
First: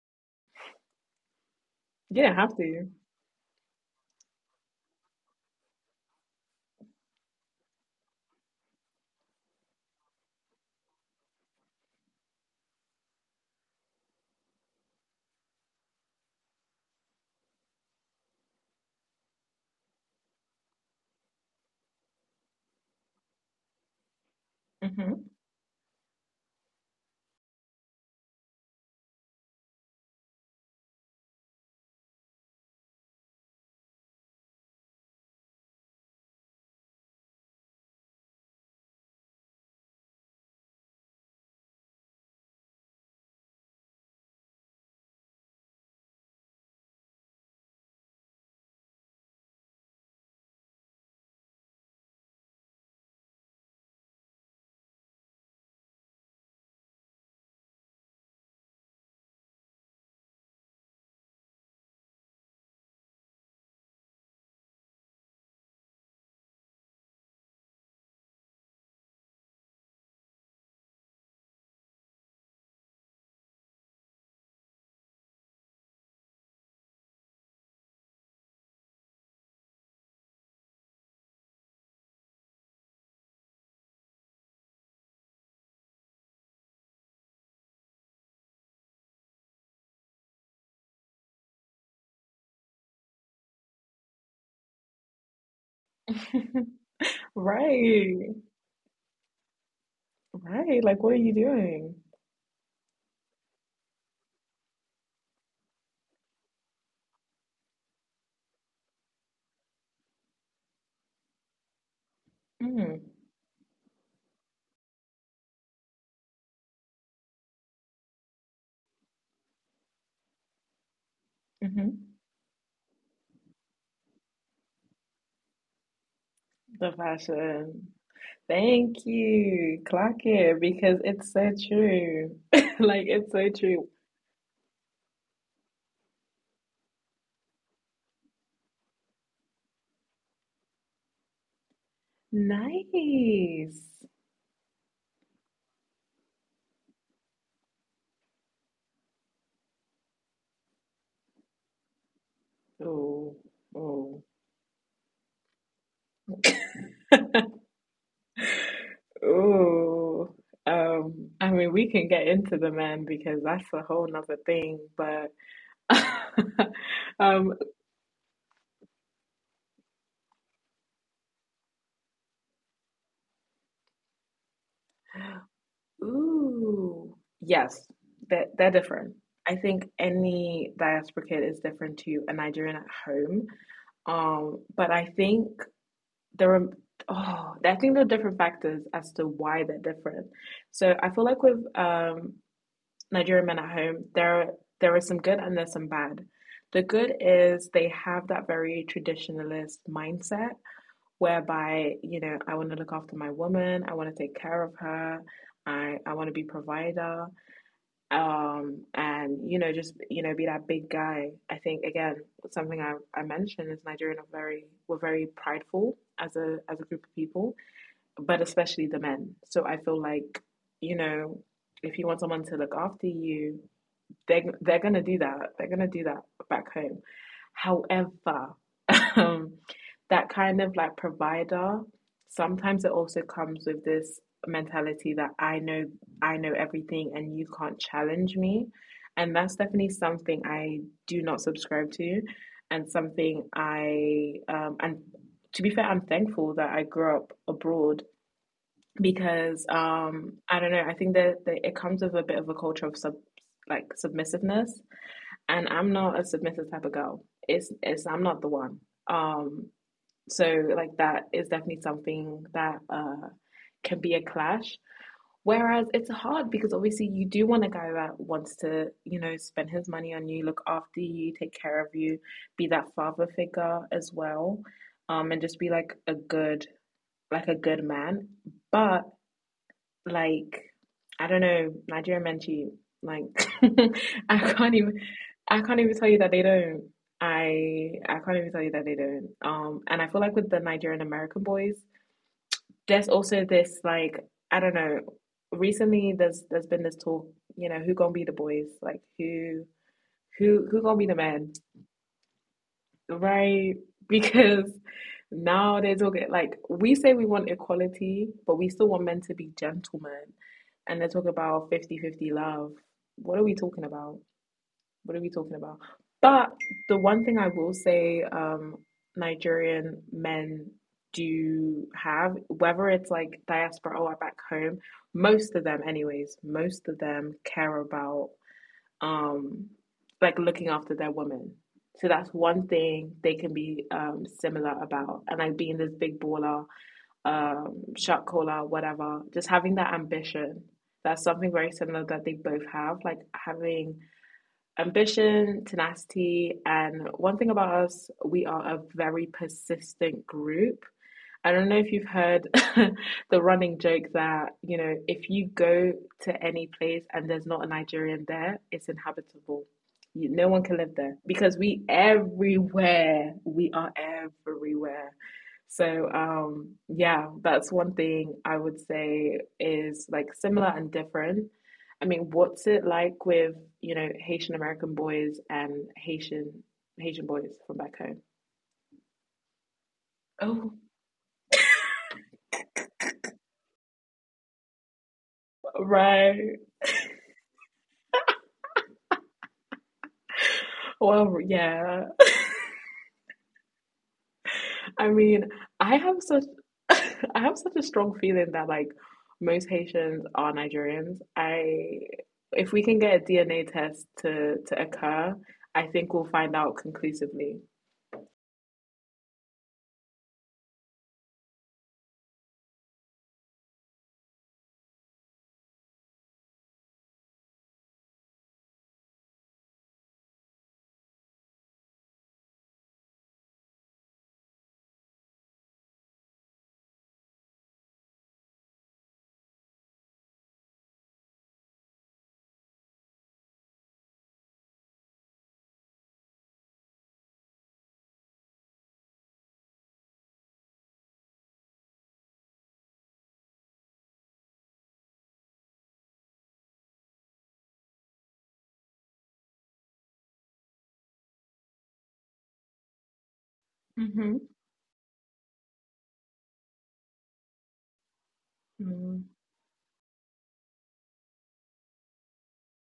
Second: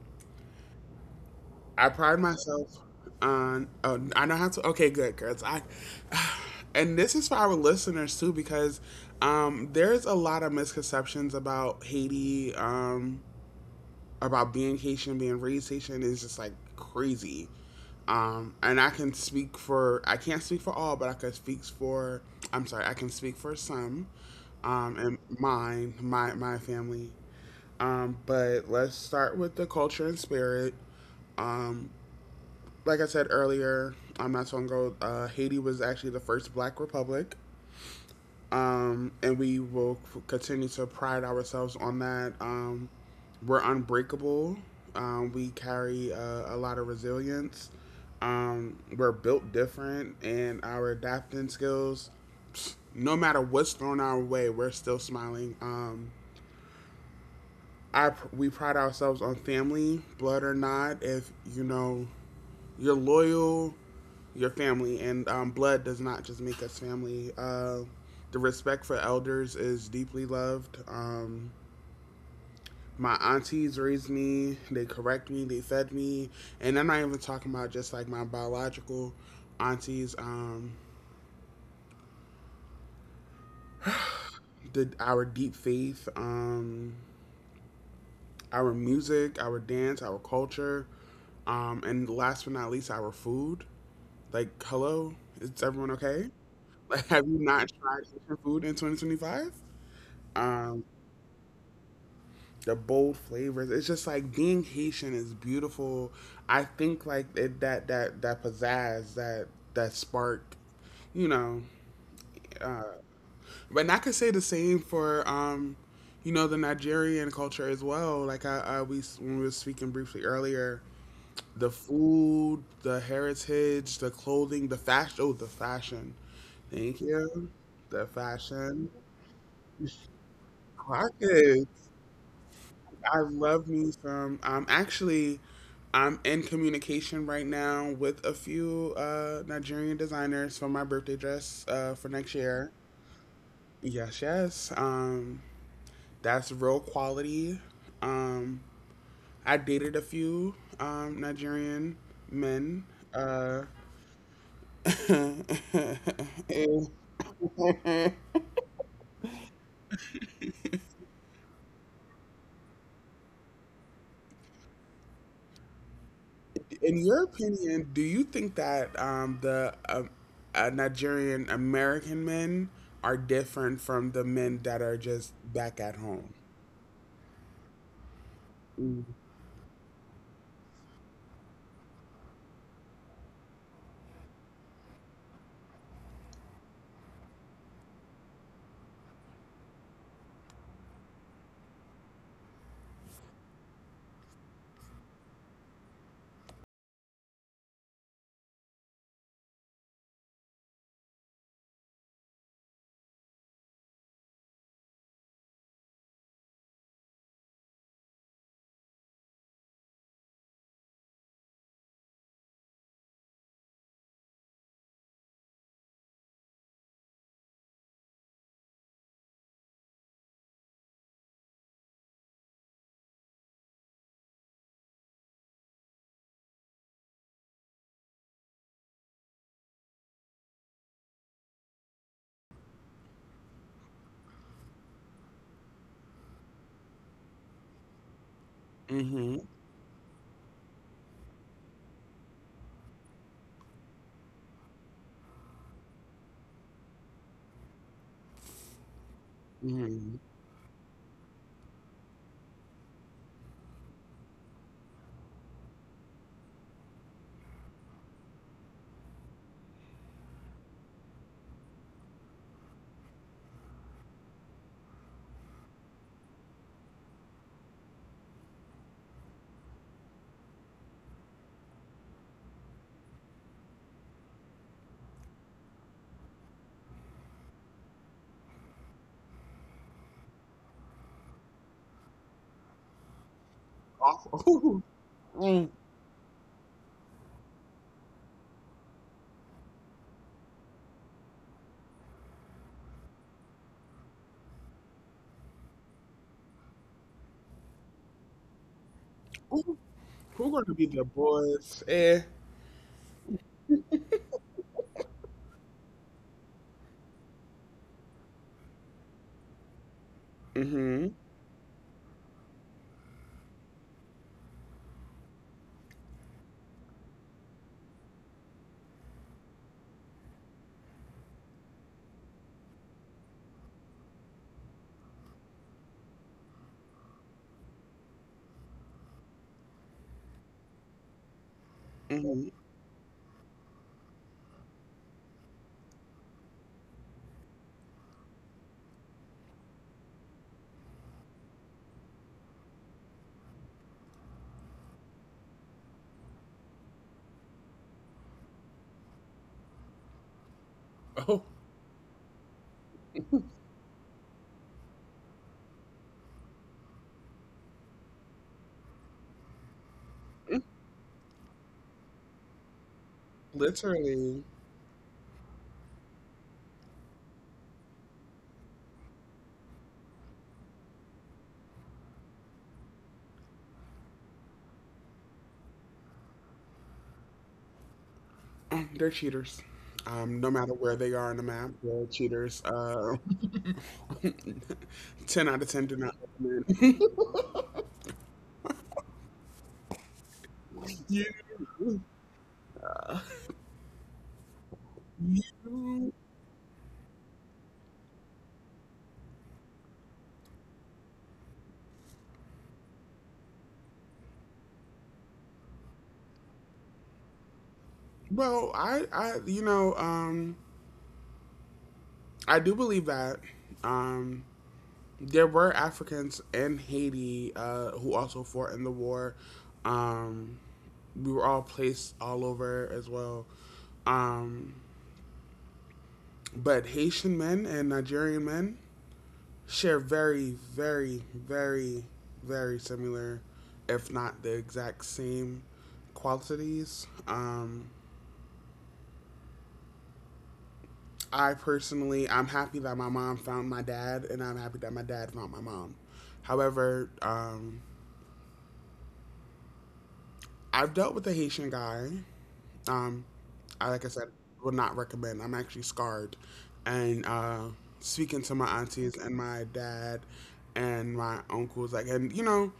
[SPEAKER 2] I pride
[SPEAKER 1] Yeah, have
[SPEAKER 2] myself
[SPEAKER 1] to.
[SPEAKER 2] on. Oh, I know how to. Okay, good, girls. I, and this is for our listeners too, because, there's a lot of misconceptions about Haiti, about being Haitian, being raised Haitian is just like crazy. And I can speak for, I can't speak for all, but I can speak for, I'm sorry, I can speak for some.
[SPEAKER 1] Hmm.
[SPEAKER 2] And mine, my family. But let's start with the culture and spirit. Um, like I said earlier, on not so long ago, Haiti was actually the first Black republic, and we will continue to pride ourselves on that. We're unbreakable. We carry, a lot of resilience. We're built different, and our adapting skills, no matter what's thrown our way, we're still smiling. I We pride ourselves on family, blood or not. If you know you're loyal, your family, and, blood does not just make us family. The respect for elders is deeply loved. My aunties raised me, they correct me, they fed me, and I'm not even talking about just like my biological aunties. Our deep faith. Our music, our dance, our culture, and last but not least, our food. Like, hello, is everyone okay? Like, have you not tried
[SPEAKER 1] Right.
[SPEAKER 2] Haitian food in 2025?
[SPEAKER 1] Right.
[SPEAKER 2] Um,
[SPEAKER 1] Like, what are you doing?
[SPEAKER 2] the bold flavors. It's just like being Haitian is beautiful. I think like it, that pizzazz, that spark, you know. Uh,
[SPEAKER 1] Mm,
[SPEAKER 2] but I could say the same for, you know, the Nigerian culture as well. Like I we when we were speaking briefly earlier, the
[SPEAKER 1] hmm.
[SPEAKER 2] food, the heritage, the clothing, the fashion. Oh, the fashion.
[SPEAKER 1] The
[SPEAKER 2] Thank you.
[SPEAKER 1] fashion.
[SPEAKER 2] The fashion.
[SPEAKER 1] Thank you. Clock it because it's so
[SPEAKER 2] Pockets.
[SPEAKER 1] true. Like,
[SPEAKER 2] I
[SPEAKER 1] it's so
[SPEAKER 2] love
[SPEAKER 1] true.
[SPEAKER 2] me some. Actually, I'm in communication right now with a few, Nigerian designers for my birthday dress, for next year.
[SPEAKER 1] Nice.
[SPEAKER 2] Yes, yes. That's real quality. Um, I dated a few, Nigerian men.
[SPEAKER 1] Oh,
[SPEAKER 2] Uh,
[SPEAKER 1] oh,
[SPEAKER 2] And
[SPEAKER 1] oh. I mean, we can get into the men because that's a whole nother thing, but
[SPEAKER 2] in your
[SPEAKER 1] um,
[SPEAKER 2] opinion, do you think that the Nigerian American men are different from the men that are just back at home?
[SPEAKER 1] ooh, yes, they're
[SPEAKER 2] Mm.
[SPEAKER 1] different. I think any diaspora kid is different to a Nigerian at home. But I think there are, oh, I think there are different factors as to why they're different. So I feel like with Nigerian men at home, there is some good and there's some bad. The good is they have that very traditionalist mindset whereby, you know, I want to look after my woman, I want to take care of her, I want to be provider, and, you know, just, you know, be that big guy. I think, again, something I mentioned is Nigerian are very, we're very prideful as a group of people, but especially the men. So I feel like, you know, if you want someone to look after you, they're gonna do that. They're gonna do that back home. However, um, that kind of like provider, sometimes it also comes with this mentality that I know everything and you can't challenge me. And
[SPEAKER 2] Mm-hmm.
[SPEAKER 1] that's definitely something I do not subscribe to and something I and to be fair, I'm thankful that I grew up abroad because
[SPEAKER 2] Mm-hmm.
[SPEAKER 1] I don't know, I think that it comes with a bit of a culture of sub like submissiveness and I'm not a submissive type of girl. It's I'm not the one. Um, so like that is definitely something that can be a clash. Whereas it's hard because obviously you do want a guy that wants to, you know, spend his money on you, look after you, take care of you, be that father figure as well, and just be like a good man. But like I don't know, Nigerian men cheat. Like I can't
[SPEAKER 2] Awful.
[SPEAKER 1] even I
[SPEAKER 2] Mm.
[SPEAKER 1] can't even tell you that they don't. I can't even tell you that they don't. And I feel like with the Nigerian American boys, there's also this like I don't know, recently there's been this talk, you know, who gonna be the boys? Like who
[SPEAKER 2] Who, who
[SPEAKER 1] who
[SPEAKER 2] gonna
[SPEAKER 1] who
[SPEAKER 2] be
[SPEAKER 1] gonna
[SPEAKER 2] the
[SPEAKER 1] be the men?
[SPEAKER 2] boys? Eh.
[SPEAKER 1] Right? Because now they're talking like we say we want equality, but we still want men to be gentlemen. And
[SPEAKER 2] Mm-hmm.
[SPEAKER 1] they're talking about 50-50 love. What are we talking about? What are we talking about? But the one thing I will say, Nigerian men do have, whether it's like diaspora or back home, most of them, anyways, most of them care about um, like looking after their woman. So that's
[SPEAKER 2] Mm-hmm.
[SPEAKER 1] one thing they can be similar about. And like being this big baller, shot caller, whatever, just having that ambition. That's something very similar that they both have, like having ambition, tenacity. And one thing about us, we are a very persistent group.
[SPEAKER 2] Oh,
[SPEAKER 1] I don't know if you've heard the running joke that, you know, if you go to any place and there's not a Nigerian there, it's inhabitable. You, no one
[SPEAKER 2] mm,
[SPEAKER 1] can live there because we everywhere. We are
[SPEAKER 2] literally.
[SPEAKER 1] everywhere. So, yeah, that's one thing I would say is like similar and different. I mean, what's it like with, you know, Haitian American boys and Haitian Haitian boys from back home?
[SPEAKER 2] Mm, they're cheaters. No
[SPEAKER 1] Oh,
[SPEAKER 2] matter where they are on the map, they're cheaters. 10 out of 10 do not
[SPEAKER 1] right.
[SPEAKER 2] recommend. you,
[SPEAKER 1] Well, yeah.
[SPEAKER 2] uh,
[SPEAKER 1] I
[SPEAKER 2] you,
[SPEAKER 1] mean, I have such I have such a strong feeling that like most Haitians are Nigerians. I if we can get a DNA test to occur, I think we'll find out conclusively.
[SPEAKER 2] well, I do believe that um, there were Africans in Haiti who also fought in the war. Um, we were all placed all over as well. Um, but Haitian men and Nigerian men share very, very, very, very similar, if not the exact same, qualities. I personally, I'm happy that my mom found my dad, and I'm happy that my dad found my mom. However, I've dealt with a Haitian guy. Um, I, like I said,
[SPEAKER 1] Hmm.
[SPEAKER 2] would not recommend. I'm actually scarred. And speaking to my aunties
[SPEAKER 1] Mm,
[SPEAKER 2] and my dad and my uncles, like, and you know,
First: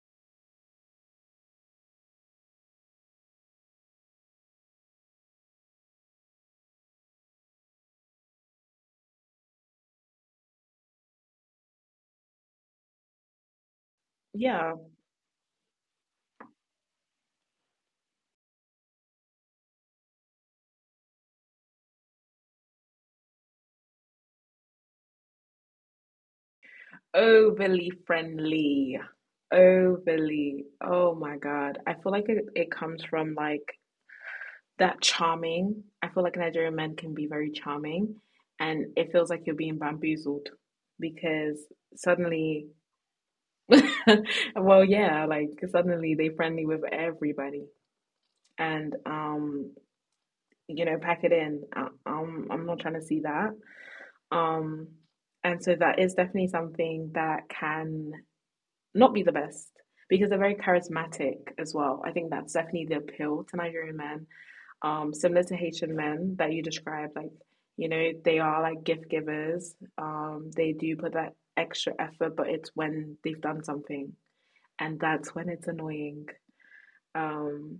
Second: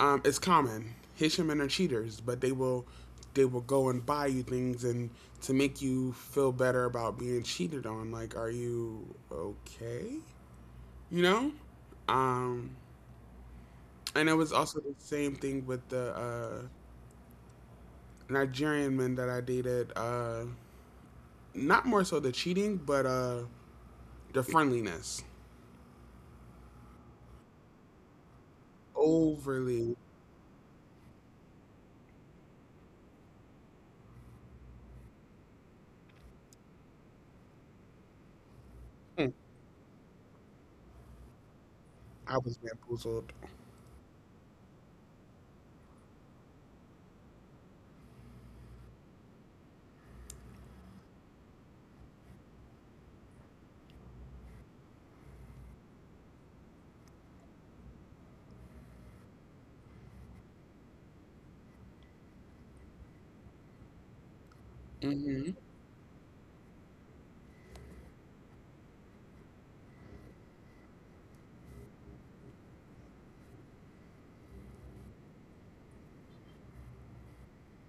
[SPEAKER 2] um, it's common. Haitian men are cheaters, but they will go and buy you things and to make you feel better about being cheated on. Like, are you okay? You know, um, and it was
[SPEAKER 1] yeah.
[SPEAKER 2] also the same thing with the Nigerian men that I dated. Not more so the cheating, but the friendliness.
[SPEAKER 1] Overly friendly.
[SPEAKER 2] Overly.
[SPEAKER 1] Overly. Oh my God. I feel like it comes from like that charming. I feel like Nigerian men can be very charming, and it
[SPEAKER 2] Mm,
[SPEAKER 1] feels like you're being bamboozled because
[SPEAKER 2] I was
[SPEAKER 1] suddenly,
[SPEAKER 2] bamboozled.
[SPEAKER 1] well, yeah, like suddenly they friendly with everybody, and you know, pack it in. I'm not trying to see that. Um, and so that is definitely something that can not be the best because they're very charismatic as well. I think that's definitely the appeal to Nigerian men similar
[SPEAKER 2] Hmm.
[SPEAKER 1] to Haitian men that you described, like, you know, they are like gift givers. They do put that extra effort, but it's when they've done something, and that's when it's annoying. Um,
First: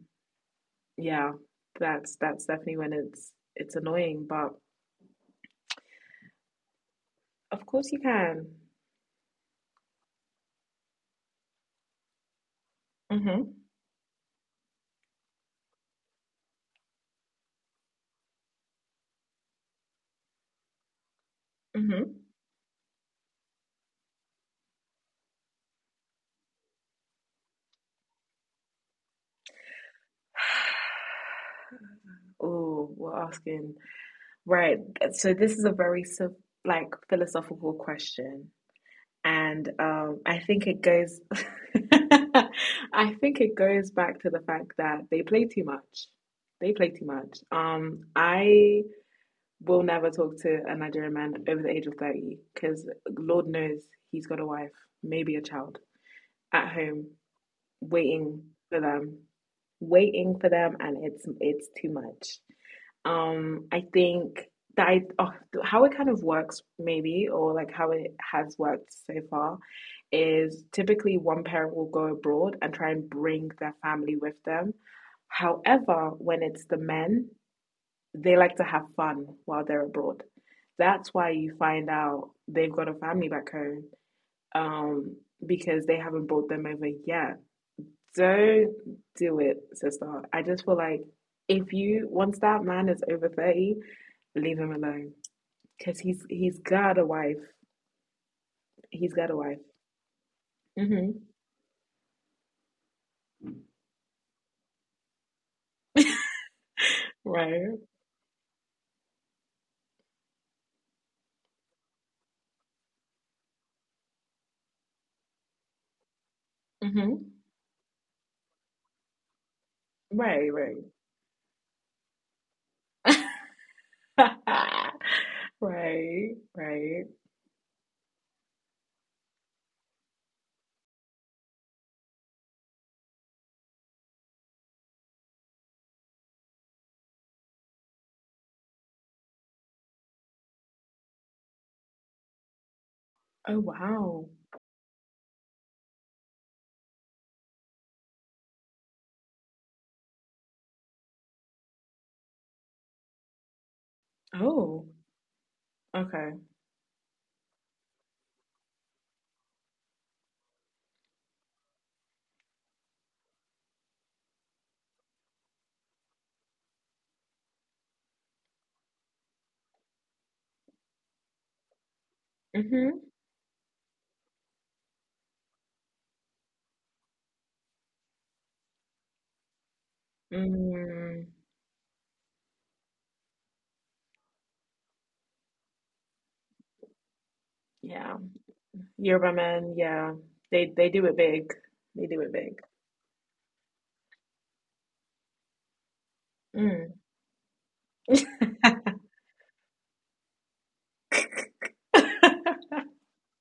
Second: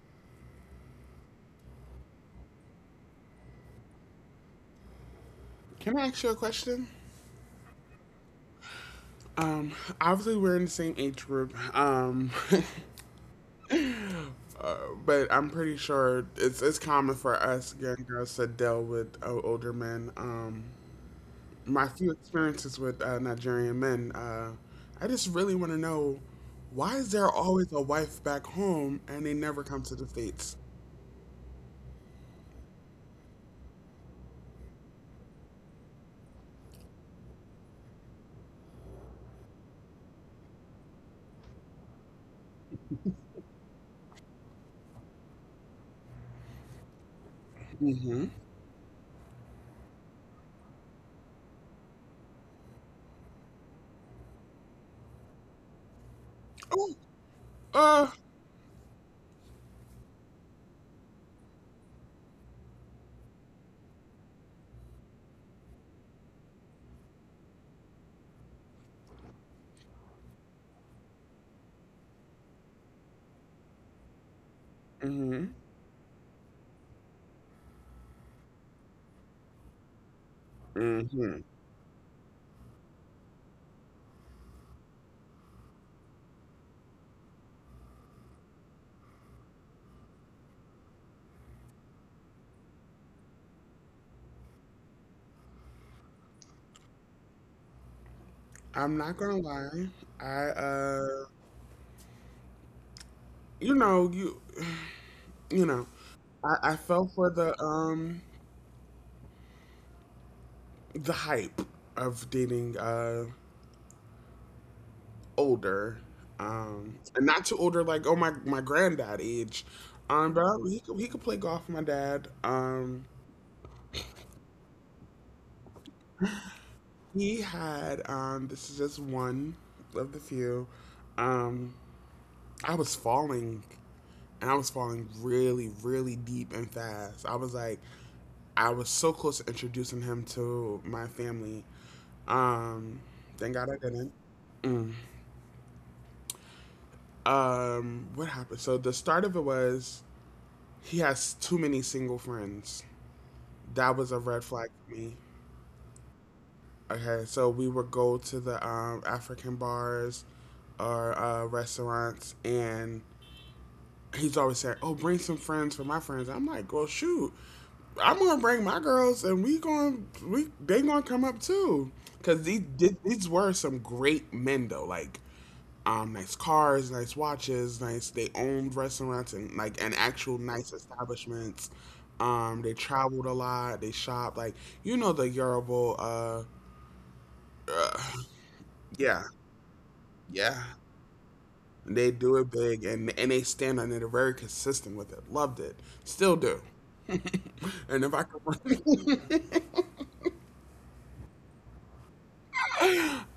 [SPEAKER 1] yeah, that's definitely when it's annoying. But
[SPEAKER 2] Can I ask you a question?
[SPEAKER 1] of course you can.
[SPEAKER 2] Um, obviously we're in the same age group.
[SPEAKER 1] Mhm.
[SPEAKER 2] Uh, but I'm pretty sure it's common for us young girls to deal with older men. My few
[SPEAKER 1] Mhm.
[SPEAKER 2] experiences with Nigerian men, I just really want to know, why is there always a wife back home and they never come to the States?
[SPEAKER 1] Oh, we're asking right. So this is a like philosophical question. And I think it goes, I think it goes back to the fact that they play too much. They play too much.
[SPEAKER 2] Hmm.
[SPEAKER 1] I will never talk to a Nigerian man over the age of 30 because Lord knows he's got a wife, maybe a child at
[SPEAKER 2] Oh.
[SPEAKER 1] home
[SPEAKER 2] Uh,
[SPEAKER 1] waiting for them, waiting for them, and it's too much. I think that how it kind of works maybe, or like how it has worked so far, is typically one parent will go abroad and try and bring their family with them.
[SPEAKER 2] hmm,
[SPEAKER 1] However, when it's the men, they like to have fun while they're abroad. That's why
[SPEAKER 2] hmm.
[SPEAKER 1] you find out they've got a family back home um, because they haven't brought them over yet. Don't do it, sister. I just feel like if you once that man is over 30, leave him alone. Cause he's got a wife.
[SPEAKER 2] I'm
[SPEAKER 1] He's
[SPEAKER 2] not
[SPEAKER 1] got a
[SPEAKER 2] gonna
[SPEAKER 1] wife.
[SPEAKER 2] lie. I
[SPEAKER 1] Mm-hmm.
[SPEAKER 2] you know, you you know, I fell for
[SPEAKER 1] Right.
[SPEAKER 2] the hype of dating older, um,
[SPEAKER 1] Mm-hmm.
[SPEAKER 2] and not too older, like, oh, my granddad age, but
[SPEAKER 1] Right, right.
[SPEAKER 2] he could play golf. My dad,
[SPEAKER 1] Right, right.
[SPEAKER 2] he had this is just one of the few, um, I was falling, and I was falling really, really deep and fast. I was like, I was so close to introducing him to my family. Um, thank
[SPEAKER 1] Oh
[SPEAKER 2] God I didn't.
[SPEAKER 1] wow.
[SPEAKER 2] Mm. What happened? So the start of it was, he has too many single friends. That was a red flag
[SPEAKER 1] Oh,
[SPEAKER 2] for me.
[SPEAKER 1] okay.
[SPEAKER 2] Okay, so we would go to the African bars or restaurants, and he's always saying, "Oh, bring some friends for my friends." I'm like, "Well, shoot." I'm gonna bring my girls, and we going we they gonna come up too, cause
[SPEAKER 1] Mm-hmm.
[SPEAKER 2] these were some great men, though, like, nice cars, nice watches, nice they owned restaurants and actual nice
[SPEAKER 1] Mm,
[SPEAKER 2] establishments. They traveled a lot, they shopped, like, you know, the Yoruba. Uh
[SPEAKER 1] yeah.
[SPEAKER 2] yeah,
[SPEAKER 1] Yoruba men, yeah.
[SPEAKER 2] yeah.
[SPEAKER 1] They do it big. They
[SPEAKER 2] They
[SPEAKER 1] do it
[SPEAKER 2] do it
[SPEAKER 1] big.
[SPEAKER 2] big, and they stand on it. They're very consistent with it. Loved it, still do.
[SPEAKER 1] Mm.
[SPEAKER 2] And if I could.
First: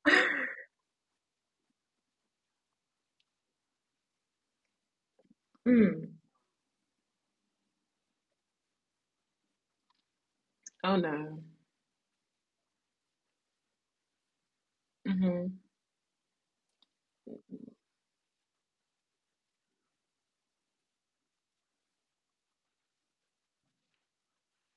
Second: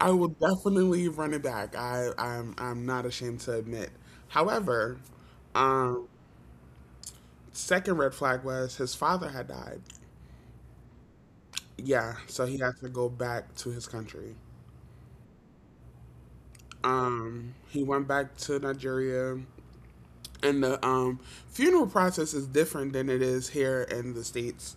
[SPEAKER 2] I will definitely run it back. I'm not ashamed to admit. However, um,
[SPEAKER 1] Mm.
[SPEAKER 2] second red flag was, his father had died.
[SPEAKER 1] Oh no.
[SPEAKER 2] Yeah, so he had to go back to his country.
[SPEAKER 1] Mm-hmm.
[SPEAKER 2] He went back to Nigeria, and the funeral process is different than it is here in the States.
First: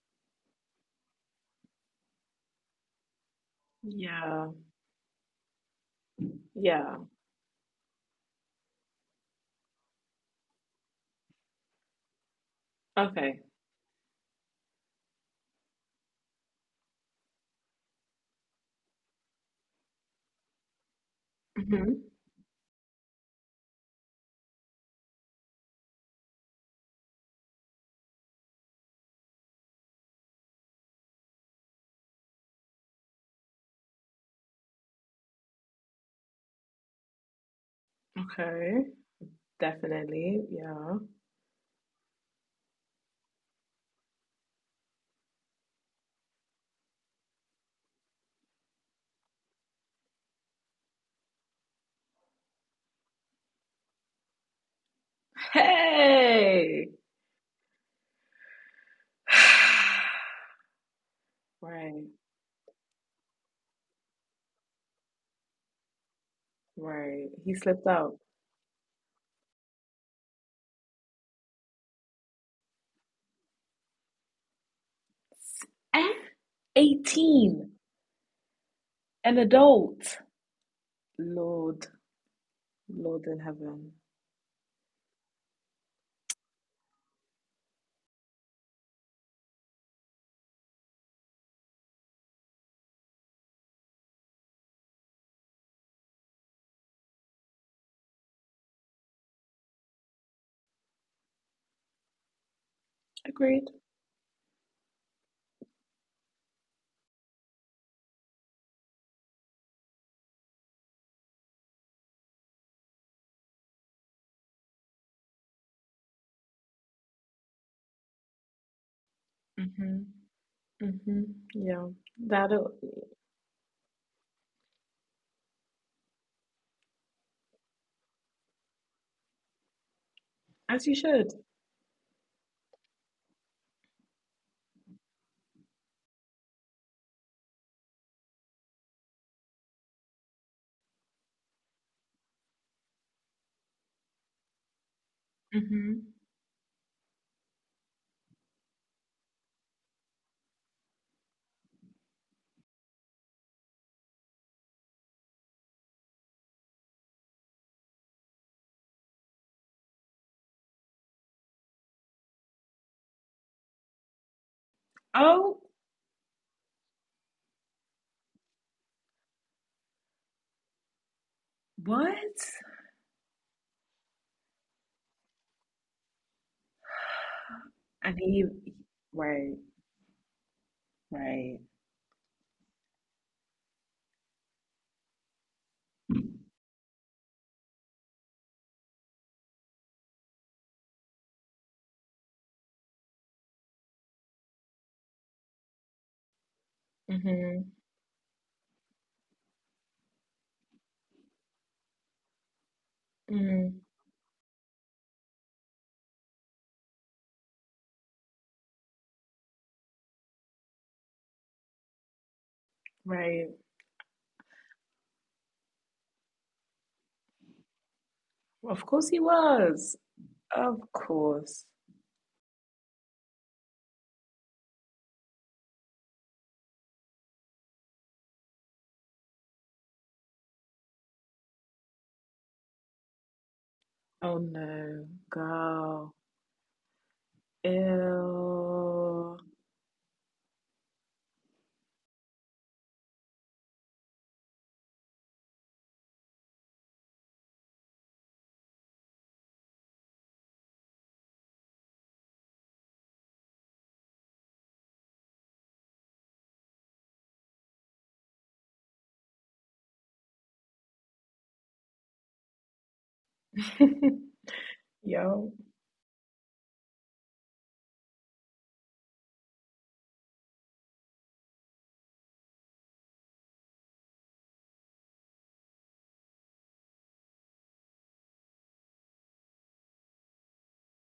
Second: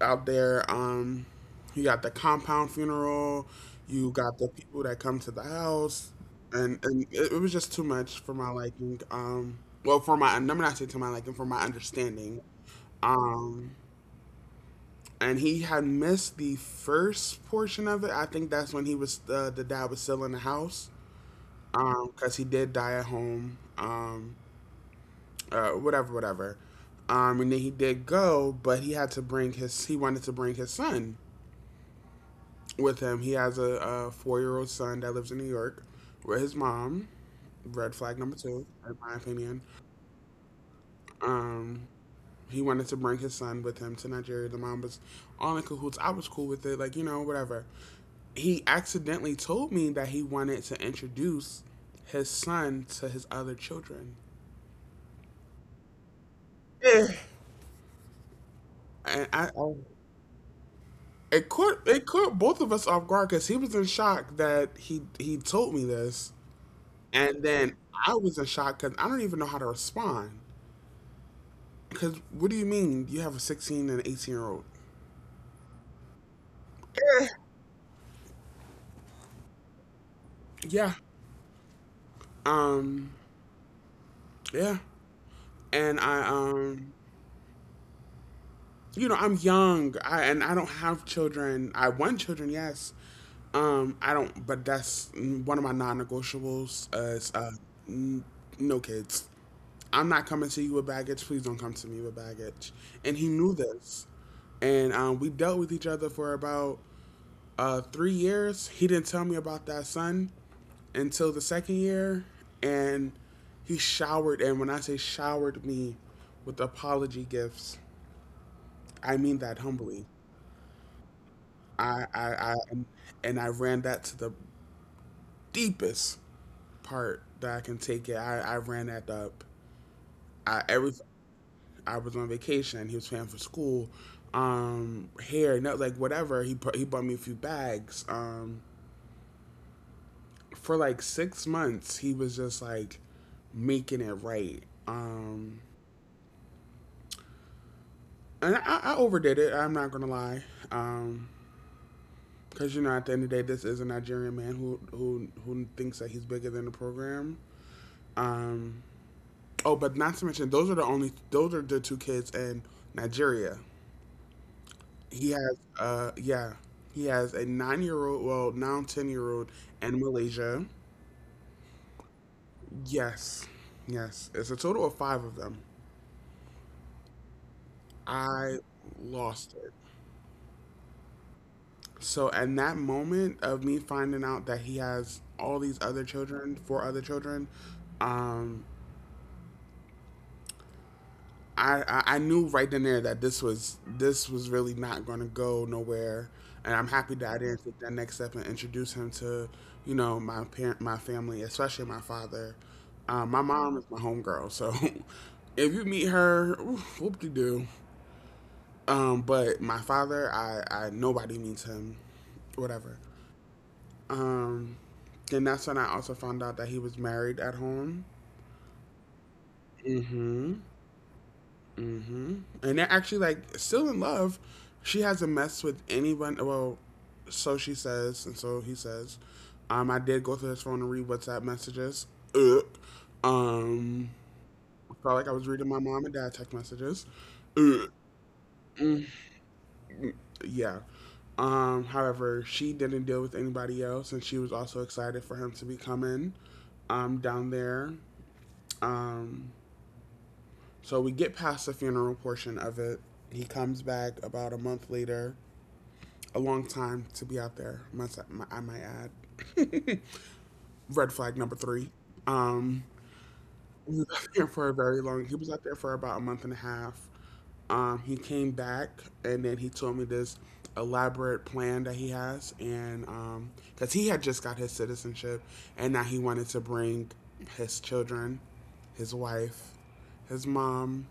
[SPEAKER 2] Out there. You got the compound funeral. You got the
[SPEAKER 1] Yeah.
[SPEAKER 2] people that come to the house, and
[SPEAKER 1] Yeah.
[SPEAKER 2] it was just too much for my liking. Well, for my let me not say to my liking, for my understanding.
[SPEAKER 1] Okay.
[SPEAKER 2] Um, and he had missed the first portion of it. I think that's when he was the dad was still in the house. Um,
[SPEAKER 1] Mm-hmm.
[SPEAKER 2] because he did die at home. Whatever, whatever. And then he did go, but he had to bring his. He wanted to bring his son with him. He has a 4-year old son that lives in New York with his mom. Red flag number two,
[SPEAKER 1] Okay.
[SPEAKER 2] in my opinion.
[SPEAKER 1] Definitely. Yeah.
[SPEAKER 2] Um, he wanted to bring his son with him to Nigeria. The mom was all in cahoots. I was cool with it, like, whatever. He accidentally told me that he wanted to introduce his son to his other children.
[SPEAKER 1] Hey.
[SPEAKER 2] Yeah. And I it caught it
[SPEAKER 1] Right.
[SPEAKER 2] caught both of us off guard because he was in shock that he told me this,
[SPEAKER 1] Right.
[SPEAKER 2] and
[SPEAKER 1] He
[SPEAKER 2] then
[SPEAKER 1] slipped
[SPEAKER 2] I
[SPEAKER 1] out.
[SPEAKER 2] was in shock because I don't even know how to respond. Because what do you mean you have a 16 and 18-year-old?
[SPEAKER 1] At
[SPEAKER 2] Yeah,
[SPEAKER 1] 18, an adult.
[SPEAKER 2] yeah.
[SPEAKER 1] Lord.
[SPEAKER 2] Um.
[SPEAKER 1] Lord in heaven.
[SPEAKER 2] Yeah. And I. You know I'm young. I don't have children. I want children, yes. I don't. But that's one of my non-negotiables. Is, n- no kids. I'm not coming to you with baggage. Please don't come to me with baggage. And he knew
[SPEAKER 1] Agreed.
[SPEAKER 2] this. And we dealt with each other for about 3 years, he didn't tell me about that son until the second year, and he showered. And when I say showered me with apology gifts, I mean that
[SPEAKER 1] Mm-hmm.
[SPEAKER 2] humbly.
[SPEAKER 1] Mm-hmm. Yeah.
[SPEAKER 2] I, I, I
[SPEAKER 1] That'll,
[SPEAKER 2] I ran that to the deepest part that I can take it. I ran that up. I
[SPEAKER 1] as
[SPEAKER 2] every
[SPEAKER 1] you should.
[SPEAKER 2] I was on vacation. He was paying for school, hair, not, like, whatever. He bought me a few bags. For like 6 months he was just like making it right.
[SPEAKER 1] Mm-hmm.
[SPEAKER 2] And I overdid it. I'm not gonna lie, um because, at the end of the day, this is a Nigerian man who thinks that he's bigger than the program. um oh, but not to mention, those are the two kids in Nigeria. he has
[SPEAKER 1] Oh,
[SPEAKER 2] uh yeah he has a 9-year-old, well, now 10-year-old in Malaysia.
[SPEAKER 1] what?
[SPEAKER 2] Yes, yes, it's a total of five of them.
[SPEAKER 1] And he,
[SPEAKER 2] I lost
[SPEAKER 1] right,
[SPEAKER 2] it.
[SPEAKER 1] right.
[SPEAKER 2] So, in that moment of me finding out that he has all these other children, four other children, um, I knew right then and there that this was really not going to go nowhere, and I'm happy that I didn't
[SPEAKER 1] Mm-hmm.
[SPEAKER 2] take that next step and introduce him to, my family, especially my father. My mom
[SPEAKER 1] Mm-hmm.
[SPEAKER 2] is my homegirl, so if you meet her, whoop de doo. But my father, I nobody meets him, whatever.
[SPEAKER 1] Right.
[SPEAKER 2] Um, then that's when I also found out that he was married at home.
[SPEAKER 1] Of course he was.
[SPEAKER 2] Mm-hmm.
[SPEAKER 1] Of course.
[SPEAKER 2] Mm-hmm. And they're actually, like, still in love. She hasn't messed with anyone. Well, so she says, and so he says. I did go through his phone and read WhatsApp messages. Ugh. Um,
[SPEAKER 1] Oh no,
[SPEAKER 2] felt like I was reading my mom and
[SPEAKER 1] girl.
[SPEAKER 2] dad text messages. Ugh.
[SPEAKER 1] Ew.
[SPEAKER 2] Yeah. However, she didn't deal with anybody else, and she was also excited for him to be coming, down there. Um, So we get past the funeral portion of it. He comes back about a month later. A long time to be out there, I might add. Red flag number three. Um, he was out there for a very long. He was
[SPEAKER 1] Yo.
[SPEAKER 2] out there for about a month and a half. He came back, and then he told me this elaborate plan that he has, and because he had just got his citizenship, and now he wanted to bring his children, his wife, his mom.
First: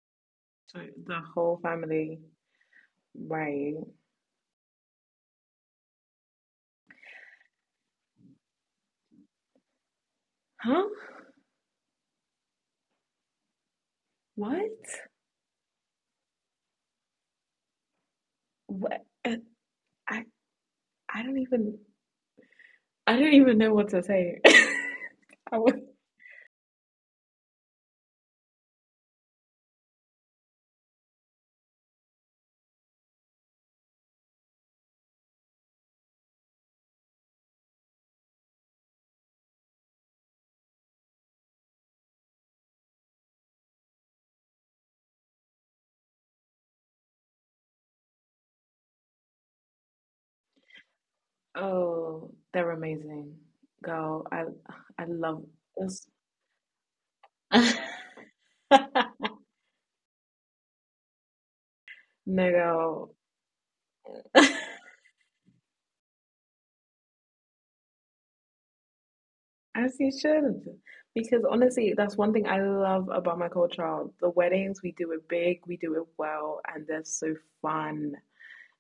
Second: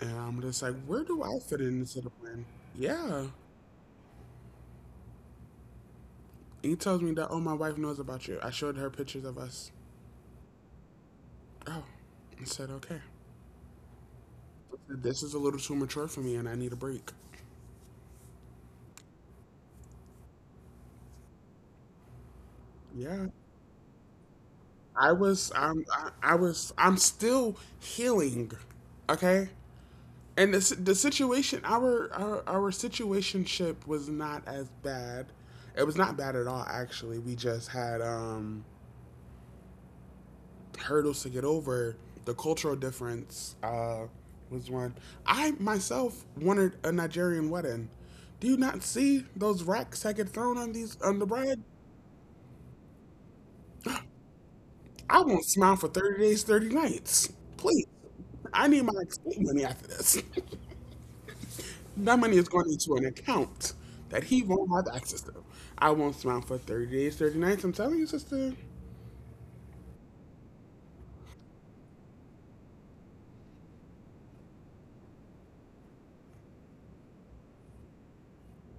[SPEAKER 2] And I'm just like,
[SPEAKER 1] So
[SPEAKER 2] where
[SPEAKER 1] the
[SPEAKER 2] do I
[SPEAKER 1] whole
[SPEAKER 2] fit in into the
[SPEAKER 1] family.
[SPEAKER 2] plan? Yeah. And
[SPEAKER 1] Right.
[SPEAKER 2] he tells me that, oh, my wife knows about you. I showed her pictures of us.
[SPEAKER 1] Huh?
[SPEAKER 2] Oh, I said, okay.
[SPEAKER 1] What?
[SPEAKER 2] This is a little too mature for me and I need a break.
[SPEAKER 1] What? I I don't even I
[SPEAKER 2] Yeah.
[SPEAKER 1] don't even know what to say. I would,
[SPEAKER 2] I was, I'm still healing. Okay. And the situation, our situationship was not as bad. It was not bad at all, actually. We just had, hurdles to get over. The cultural difference was one. I myself wanted a Nigerian wedding. Do you not see those racks that get thrown on these on the bread?
[SPEAKER 1] oh, they're amazing, girl. I
[SPEAKER 2] I
[SPEAKER 1] love
[SPEAKER 2] won't smile for
[SPEAKER 1] this.
[SPEAKER 2] 30 days, 30 nights. Please, I need my escape money after this. That money is
[SPEAKER 1] No,
[SPEAKER 2] going into an
[SPEAKER 1] girl.
[SPEAKER 2] account that he won't have access to. I won't smile for 30 days, 30 nights. I'm telling you, sister.
[SPEAKER 1] As you should. Because honestly, that's one thing I love about my culture. The weddings, we do it big, we do it well, and they're so fun.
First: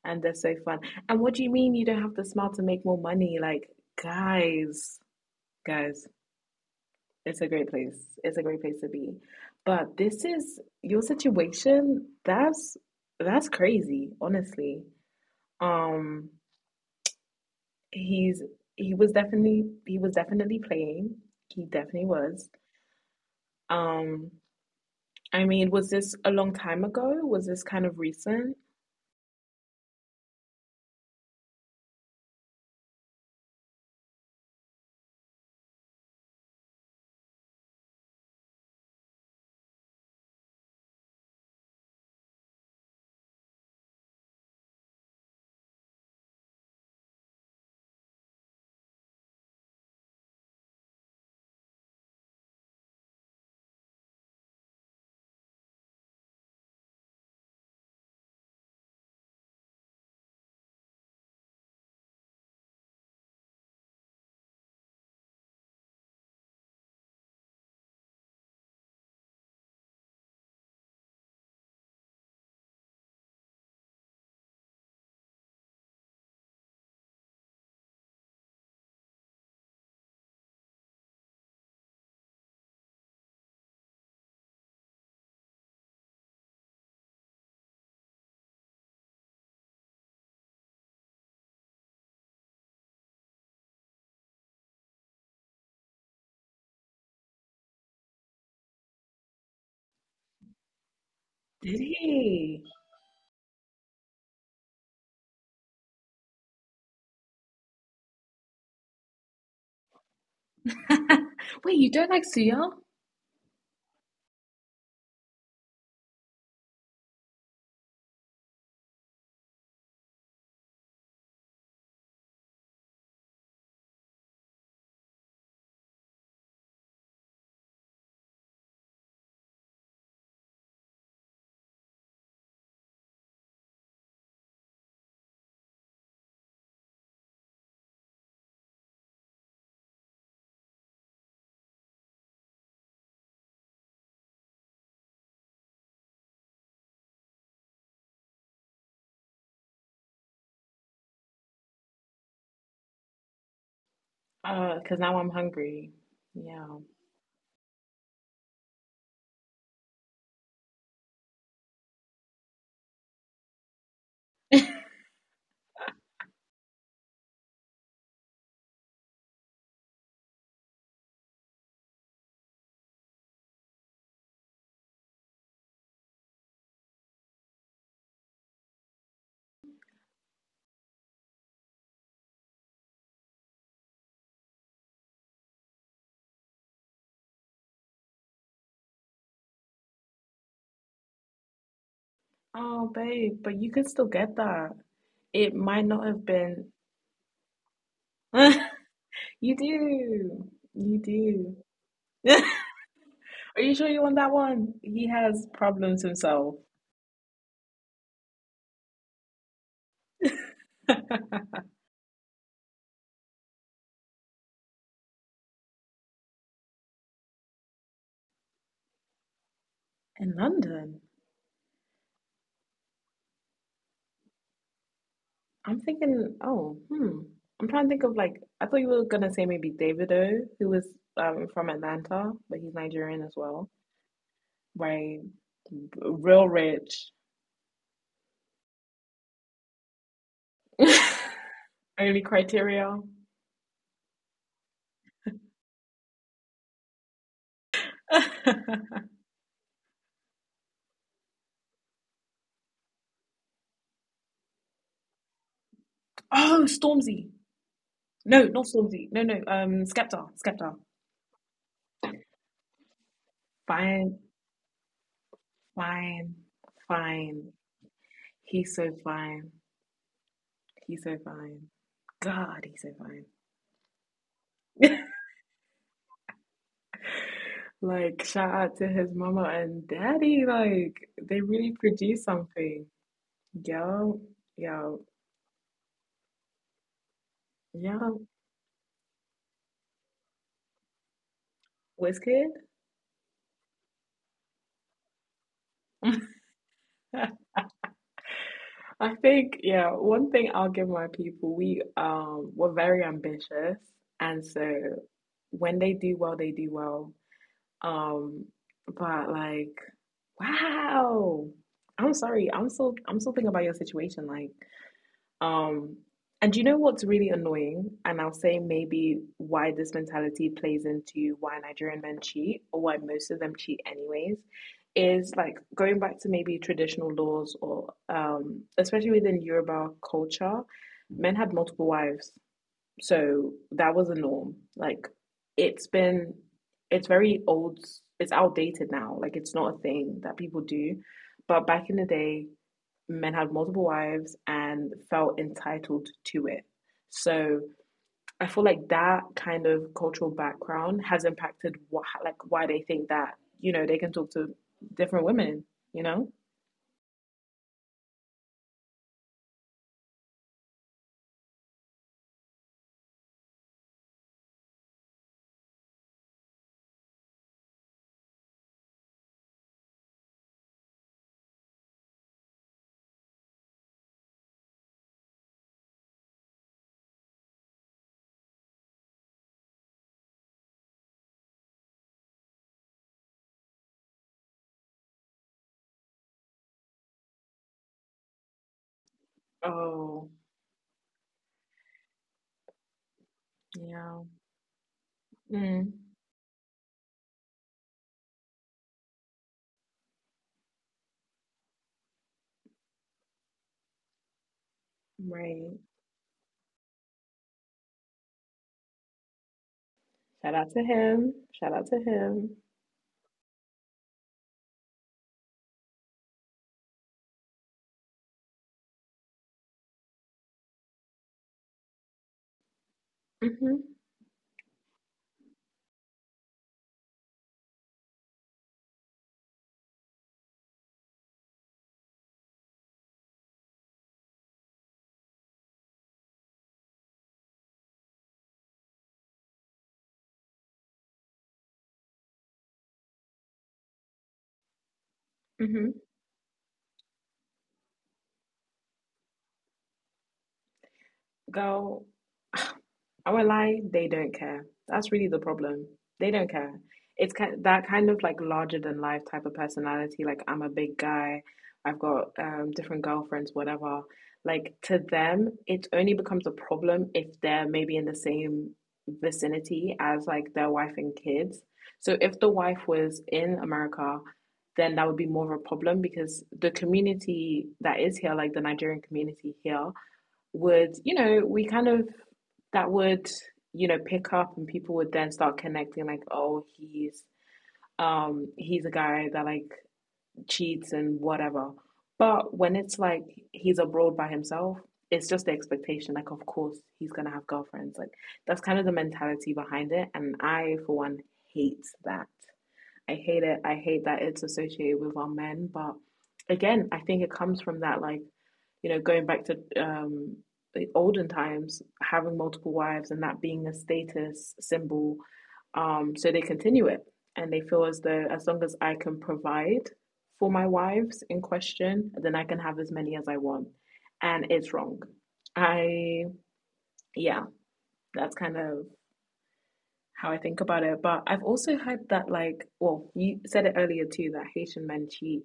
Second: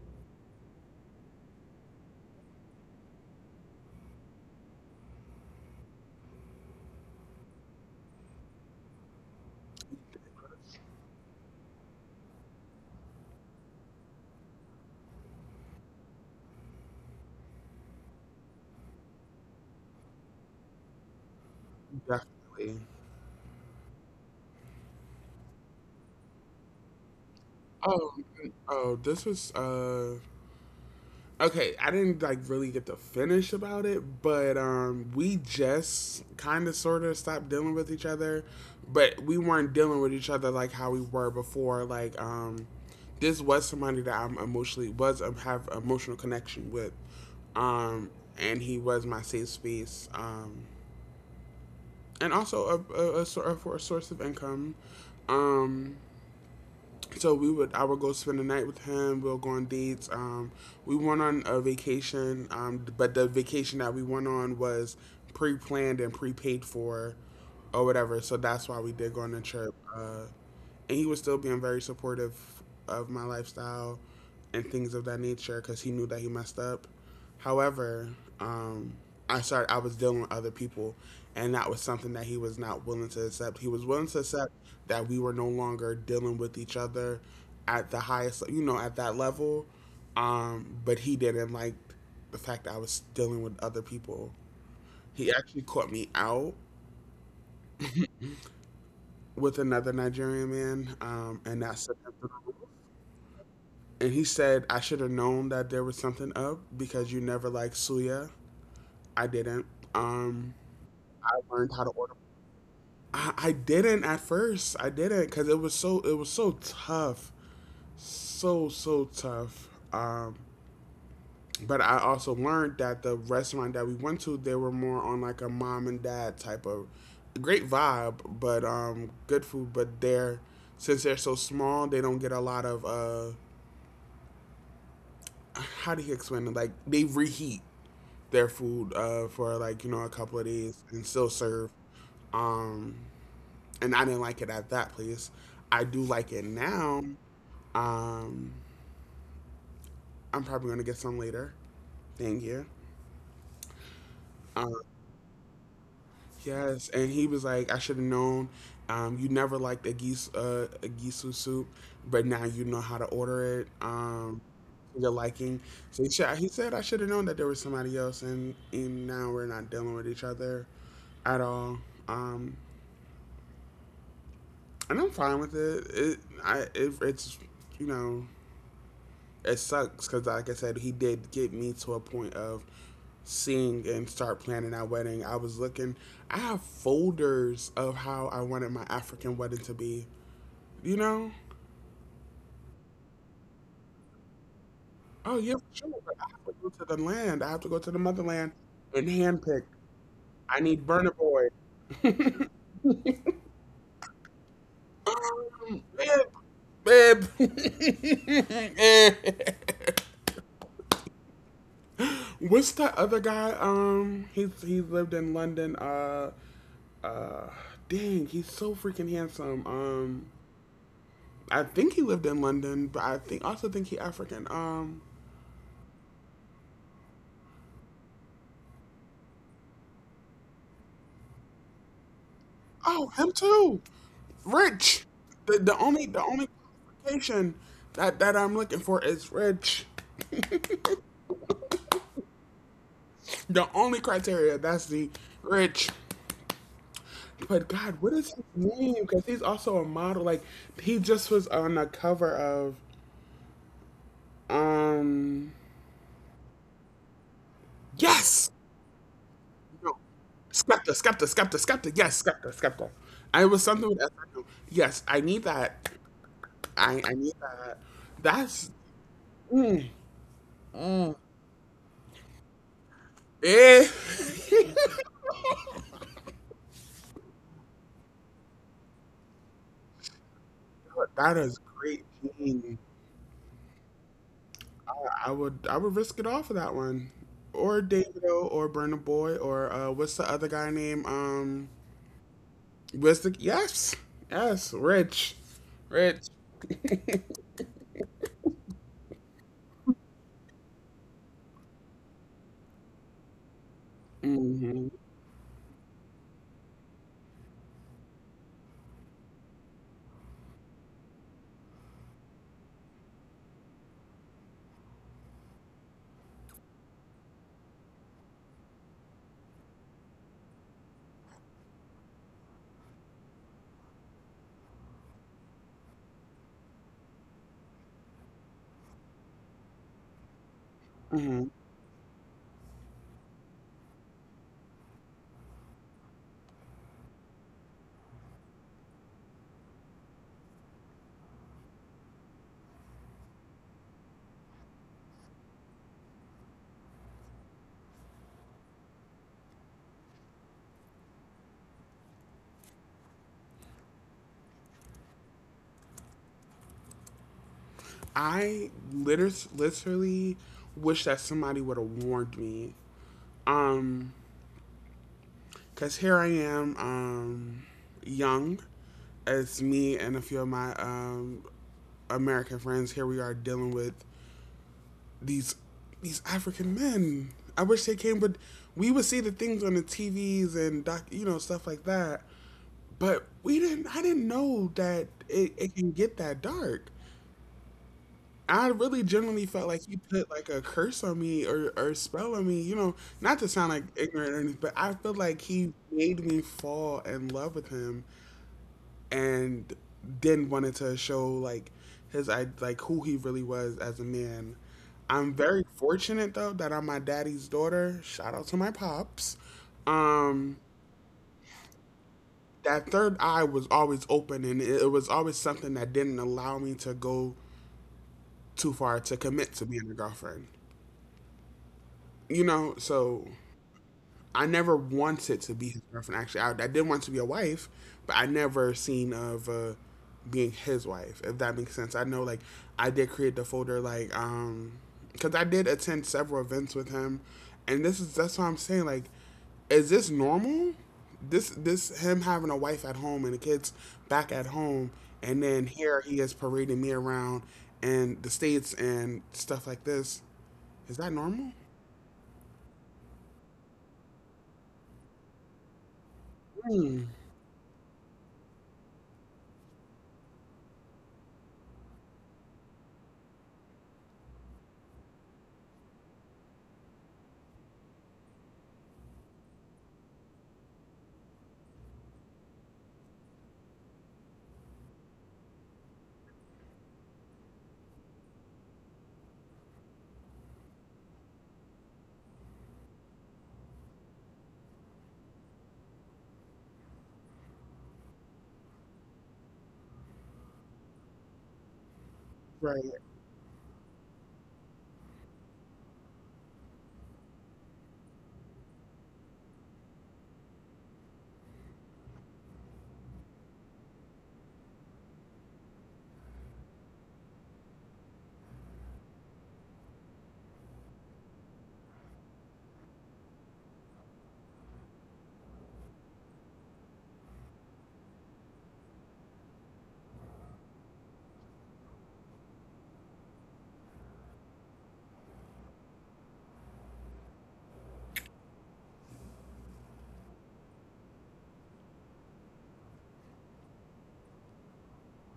[SPEAKER 1] And they're so fun. And what do you mean you don't have the smile to make more money? Like, guys, guys, it's a great place. It's a great place to be. But this is your situation. That's crazy, honestly. Um, he's he was definitely playing. He definitely was.
[SPEAKER 2] Definitely.
[SPEAKER 1] Um, I mean, was this a long time ago? Was this kind of
[SPEAKER 2] Oh,
[SPEAKER 1] recent?
[SPEAKER 2] oh, this was okay, I didn't, like, really get to finish about it, but we just kind of sort of stopped dealing with each other, but we weren't dealing with each other like how we were before. Like, this was somebody that I'm emotionally was have emotional connection with, um, and he was my safe space, and also for a source of income. Um, so I would go spend the night with him. We'll go on dates. We went on a vacation, but the vacation that we went on was pre-planned and pre-paid for, or whatever. So that's why we did go on the trip. And he was still being very supportive of my lifestyle and things of that nature because he knew that he messed up. However, um, I was dealing with other people, and that was something that he was not willing to accept. He was willing to accept that we were no longer dealing with each other at the highest, at that level. But he didn't like the fact that I was dealing with other people. He actually caught me out with another Nigerian man, and that
[SPEAKER 1] Did
[SPEAKER 2] sent him through the
[SPEAKER 1] he?
[SPEAKER 2] roof. And he said, I should have known that there was something up because you never liked Suya. I didn't. Um, I learned
[SPEAKER 1] Wait,
[SPEAKER 2] how to
[SPEAKER 1] you
[SPEAKER 2] order.
[SPEAKER 1] don't like suya?
[SPEAKER 2] I didn't at first. I didn't because it was so tough, so tough. But I also learned that the restaurant that we went to, they were more on like a mom and dad type of great vibe, but good food. But they're since they're so small, they don't get a lot of how do you explain it? Like they reheat their food for like a couple of days and still serve. Um, and I didn't like it at that place. I do like it now. Um, I'm probably gonna get some later. Thank you. Uh,
[SPEAKER 1] Because now I'm hungry. Yeah.
[SPEAKER 2] yes, and he was like, I should have known. You never liked a gisu soup, but now you know how to order it. To your liking. So he said I should have known that there was somebody else, and now we're not dealing with each other at all. Um, and I'm fine with it. It's, you know, it sucks because, like I said, he did get me to a point of seeing and start planning our wedding. I was looking, I have folders of how I wanted my African wedding to be. You know,
[SPEAKER 1] Oh, babe, but you can still get that.
[SPEAKER 2] oh yeah,
[SPEAKER 1] It
[SPEAKER 2] for
[SPEAKER 1] might
[SPEAKER 2] sure.
[SPEAKER 1] not
[SPEAKER 2] But I
[SPEAKER 1] have
[SPEAKER 2] have to go
[SPEAKER 1] been.
[SPEAKER 2] to the land. I have to go to the motherland and
[SPEAKER 1] You
[SPEAKER 2] handpick.
[SPEAKER 1] do.
[SPEAKER 2] I need
[SPEAKER 1] You
[SPEAKER 2] burner boy.
[SPEAKER 1] do.
[SPEAKER 2] um,
[SPEAKER 1] Are you sure you want that one? He has problems himself.
[SPEAKER 2] babe, babe. What's that other guy? He lived in London. Uh, dang, he's so freaking handsome.
[SPEAKER 1] In London?
[SPEAKER 2] I think he lived in London, but I think he African.
[SPEAKER 1] I'm thinking, oh, hmm. I'm trying to think of like I thought you were gonna say maybe Davido, who was from Atlanta, but he's
[SPEAKER 2] Oh,
[SPEAKER 1] Nigerian
[SPEAKER 2] him
[SPEAKER 1] as well.
[SPEAKER 2] too. Rich.
[SPEAKER 1] Right.
[SPEAKER 2] The only
[SPEAKER 1] Real rich.
[SPEAKER 2] qualification that I'm looking for is rich.
[SPEAKER 1] Only criteria.
[SPEAKER 2] The only criteria that's the rich. But God, what is his name? Because he's also a model. Like he just was on the cover of um.
[SPEAKER 1] Oh, Stormzy. No,
[SPEAKER 2] Yes.
[SPEAKER 1] not Stormzy. No, no.
[SPEAKER 2] No.
[SPEAKER 1] Skepta. Skepta.
[SPEAKER 2] Skepta. Yes, Skepta. I was something with
[SPEAKER 1] Fine,
[SPEAKER 2] SIU. Yes, I need that.
[SPEAKER 1] fine,
[SPEAKER 2] I need
[SPEAKER 1] fine.
[SPEAKER 2] that. That's.
[SPEAKER 1] He's so fine. He's
[SPEAKER 2] Mm,
[SPEAKER 1] so fine. God, he's so fine.
[SPEAKER 2] eh.
[SPEAKER 1] Like, shout out to his mama and daddy. Like,
[SPEAKER 2] that
[SPEAKER 1] they
[SPEAKER 2] is
[SPEAKER 1] really
[SPEAKER 2] great.
[SPEAKER 1] produced
[SPEAKER 2] Gene.
[SPEAKER 1] something. Yo, yo,
[SPEAKER 2] I, I would risk it all for that one. Or
[SPEAKER 1] yo,
[SPEAKER 2] David O or Burna Boy or what's the other guy name?
[SPEAKER 1] Wizkid.
[SPEAKER 2] What's the yes. Yes, Rich. Rich.
[SPEAKER 1] I think, yeah, one thing I'll give my people, we were very ambitious, and so
[SPEAKER 2] Hmm.
[SPEAKER 1] when they do well, they do well. Um, but like, wow, I'm sorry, I'm still thinking about your situation. Like, um, and you know what's really annoying? And I'll say maybe why this mentality plays into why Nigerian men cheat or why most of them cheat anyways, is like going back to maybe traditional laws or especially within Yoruba culture, men had multiple wives. So that was a norm. Like it's been, it's very old, it's outdated now. Like it's not a thing that people do. But back in the day, men had multiple wives and felt entitled to it. So I feel like that kind of cultural background has impacted what, like why they think that you know they can talk to different women. You know.
[SPEAKER 2] Literally wish that somebody would have warned me. Um, cause here I am, young. It's me and a few of my American friends. Here we are dealing with these these African men. I wish they came, but we would see the things on the TVs and doc, stuff like that. But we didn't. I didn't know that it can get that dark. I really genuinely felt like he
[SPEAKER 1] Oh
[SPEAKER 2] put like a curse on me or a spell on me, you know, not to sound like
[SPEAKER 1] yeah.
[SPEAKER 2] ignorant or anything, but I feel like he
[SPEAKER 1] Mm,
[SPEAKER 2] made me fall in love with him and then wanted to show like his I like who he really was as a man. I'm very
[SPEAKER 1] right.
[SPEAKER 2] fortunate though that I'm my daddy's daughter. Shout out to my pops.
[SPEAKER 1] Shout
[SPEAKER 2] Um
[SPEAKER 1] out to him. Shout out to him.
[SPEAKER 2] that third eye was always open and it was always something that didn't allow me to go too far to commit to being a girlfriend. You know, so
[SPEAKER 1] Mhm.
[SPEAKER 2] I never wanted to be his girlfriend. Actually, I did want to be a wife, but I never seen of being his wife. If that makes sense, I know like I did create the folder like because I did attend several events with him, and this is that's what I'm saying like, is this normal? This him having a wife at home and the kids back at home, and then
[SPEAKER 1] Mhm.
[SPEAKER 2] here he is parading me around and the states and stuff like this. Is that normal?
[SPEAKER 1] Go. I will not lie, they don't care. That's really the problem. They don't care.
[SPEAKER 2] Hmm.
[SPEAKER 1] It's kind that kind of like larger than life type of personality. Like I'm a big guy. I've got different girlfriends, whatever. Like to them, it only becomes a problem if they're maybe in the same vicinity as like their wife and kids. So if the wife was in America, then that would be more of a problem because the community that is here, like the Nigerian community here, would, you know, we kind of that would, you know, pick up and people would then start connecting like, oh, he's a guy that like cheats and whatever. But when it's
[SPEAKER 2] Right.
[SPEAKER 1] like he's abroad by himself, it's just the expectation, like of course he's gonna have girlfriends. Like that's kind of the mentality behind it. And I for one hate that. I hate it. I hate that it's associated with our men. But again, I think it comes from that, like, you know, going back to the olden times, having multiple wives and that being a status symbol. So they continue it and they feel as though as long as I can provide for my wives in question, then I can have as many as I want. And it's wrong. I, yeah, that's kind of how I think about it. But I've also heard that like, well, you said it earlier too that Haitian men cheat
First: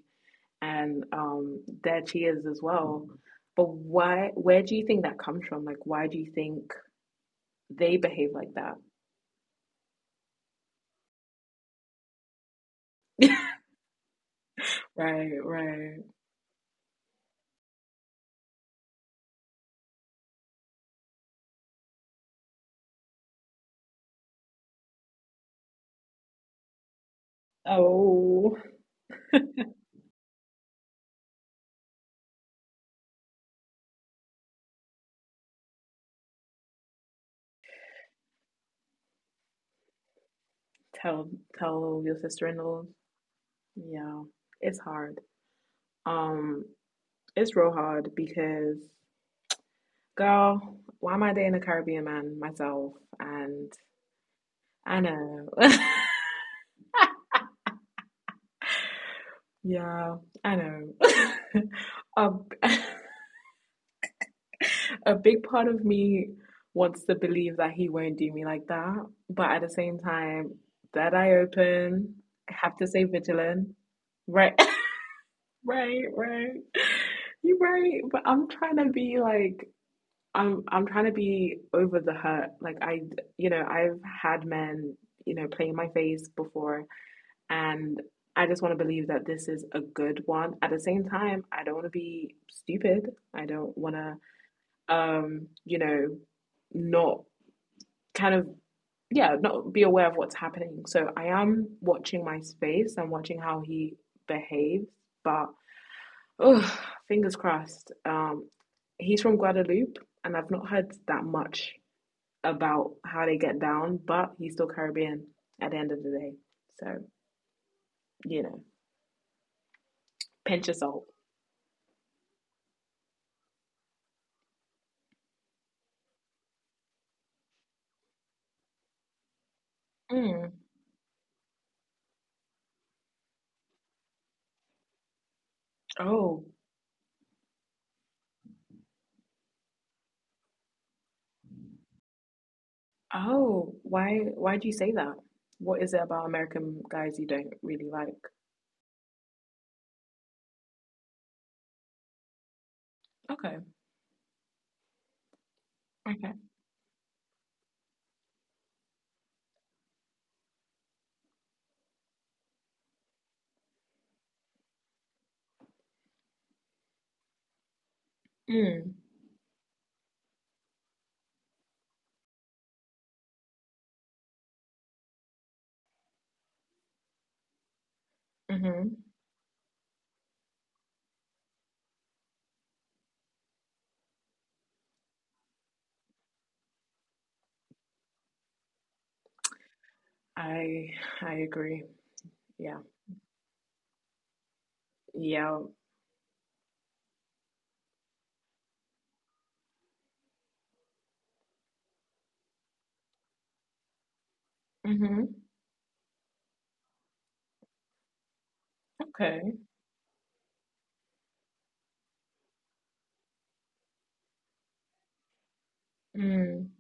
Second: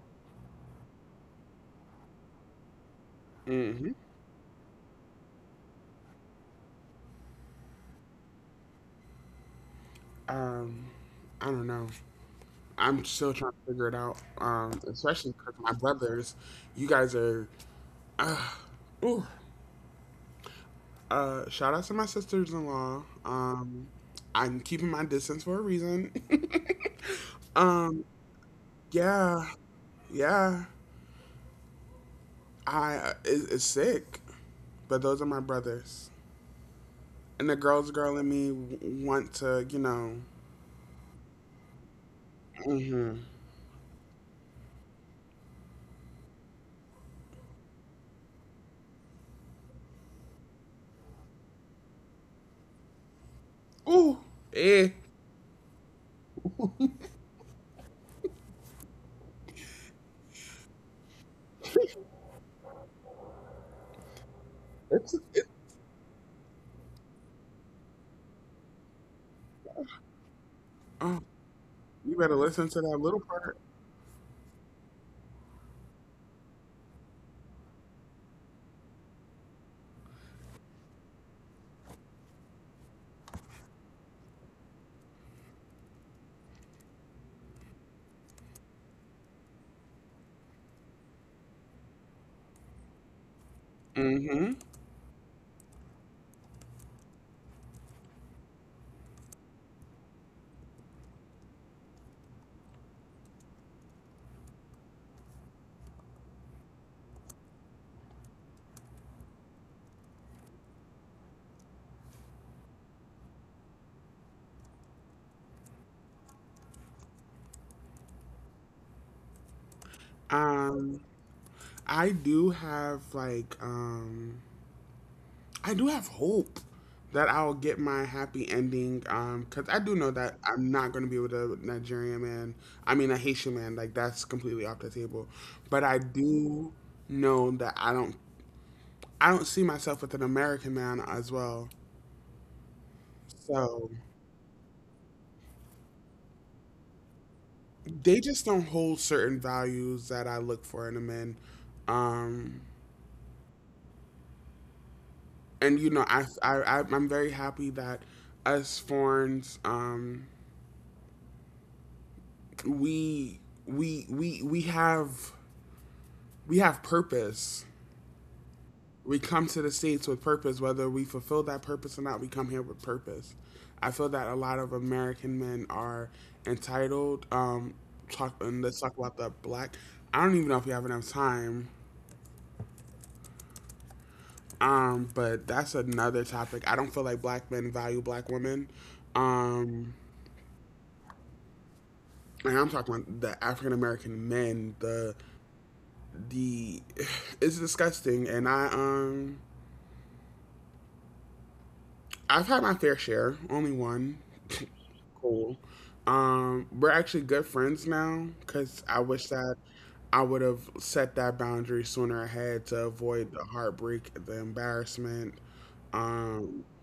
[SPEAKER 1] and their cheers as well. But
[SPEAKER 2] Hmm.
[SPEAKER 1] why? Where do you think that comes from? Like, why do you think they behave like that?
[SPEAKER 2] Um, I don't know. I'm still trying to figure it out.
[SPEAKER 1] Right,
[SPEAKER 2] Especially because my
[SPEAKER 1] right.
[SPEAKER 2] brothers, you guys are. Ooh, shout out to my sisters-in-law. I'm keeping my distance for a reason. um,
[SPEAKER 1] Oh,
[SPEAKER 2] yeah, yeah. I it's sick, but those are my brothers, and the girls' girl in me want to, you know.
[SPEAKER 1] tell tell your sister-in-law.
[SPEAKER 2] Hmm.
[SPEAKER 1] Yeah, it's hard. Um, it's real hard because, girl, why am I dating a Caribbean man myself? And
[SPEAKER 2] Ooh, eh.
[SPEAKER 1] I know. Yeah, I know. A,
[SPEAKER 2] It's,
[SPEAKER 1] a big
[SPEAKER 2] it,
[SPEAKER 1] part of me wants to believe that he won't do me like that, but at the same time, that
[SPEAKER 2] oh,
[SPEAKER 1] eye
[SPEAKER 2] you
[SPEAKER 1] open,
[SPEAKER 2] better
[SPEAKER 1] I
[SPEAKER 2] listen
[SPEAKER 1] have
[SPEAKER 2] to
[SPEAKER 1] to
[SPEAKER 2] that
[SPEAKER 1] stay
[SPEAKER 2] little part.
[SPEAKER 1] vigilant. Right, right, right. You're right, but I'm trying to be like I'm trying to be over the hurt. Like I I've had men play in my face before. And I just want to believe that this is a good one. At the same time, I don't want to be stupid. I don't want
[SPEAKER 2] Mm-hmm.
[SPEAKER 1] to, um, you know, not kind of, yeah, not be aware of what's happening. So I am watching my space. I'm watching how he behaves. But, oh, fingers crossed. He's from Guadeloupe, and I've not heard that much about how they get down, but he's still Caribbean at the end of the day. So, you know, pinch
[SPEAKER 2] Um,
[SPEAKER 1] yourself.
[SPEAKER 2] I do have like I do have hope that I'll get my happy ending. 'Cause I do know that
[SPEAKER 1] Mm.
[SPEAKER 2] I'm not gonna be with a Nigerian man. I mean a Haitian man. Like that's completely off the table. But I
[SPEAKER 1] Oh,
[SPEAKER 2] do know that I don't. I don't see myself with an American man as well.
[SPEAKER 1] oh,
[SPEAKER 2] So
[SPEAKER 1] why do you say that? What is it about American guys you don't really
[SPEAKER 2] they
[SPEAKER 1] like?
[SPEAKER 2] just don't hold certain values that I look for in a man. Um,
[SPEAKER 1] Okay,
[SPEAKER 2] and you know
[SPEAKER 1] okay.
[SPEAKER 2] I'm very happy that us foreigners we we have purpose,
[SPEAKER 1] Mm.
[SPEAKER 2] we come to the states with purpose, whether we fulfill that purpose or not, we come here with purpose. I feel that a lot of American men are entitled. Talk and let's talk
[SPEAKER 1] Mm-hmm.
[SPEAKER 2] about the black, I don't even know if we have enough time. But that's another topic. I don't feel like black men value black women. um
[SPEAKER 1] I I agree.
[SPEAKER 2] and I'm
[SPEAKER 1] Yeah.
[SPEAKER 2] talking about the African American men,
[SPEAKER 1] Yeah.
[SPEAKER 2] the it's disgusting and I've had my fair share, only one.
[SPEAKER 1] Mm-hmm.
[SPEAKER 2] cool. Um, we're actually good friends now cuz I wish that
[SPEAKER 1] Okay.
[SPEAKER 2] I would have set that boundary sooner ahead to avoid the heartbreak, the embarrassment. Um
[SPEAKER 1] Mm.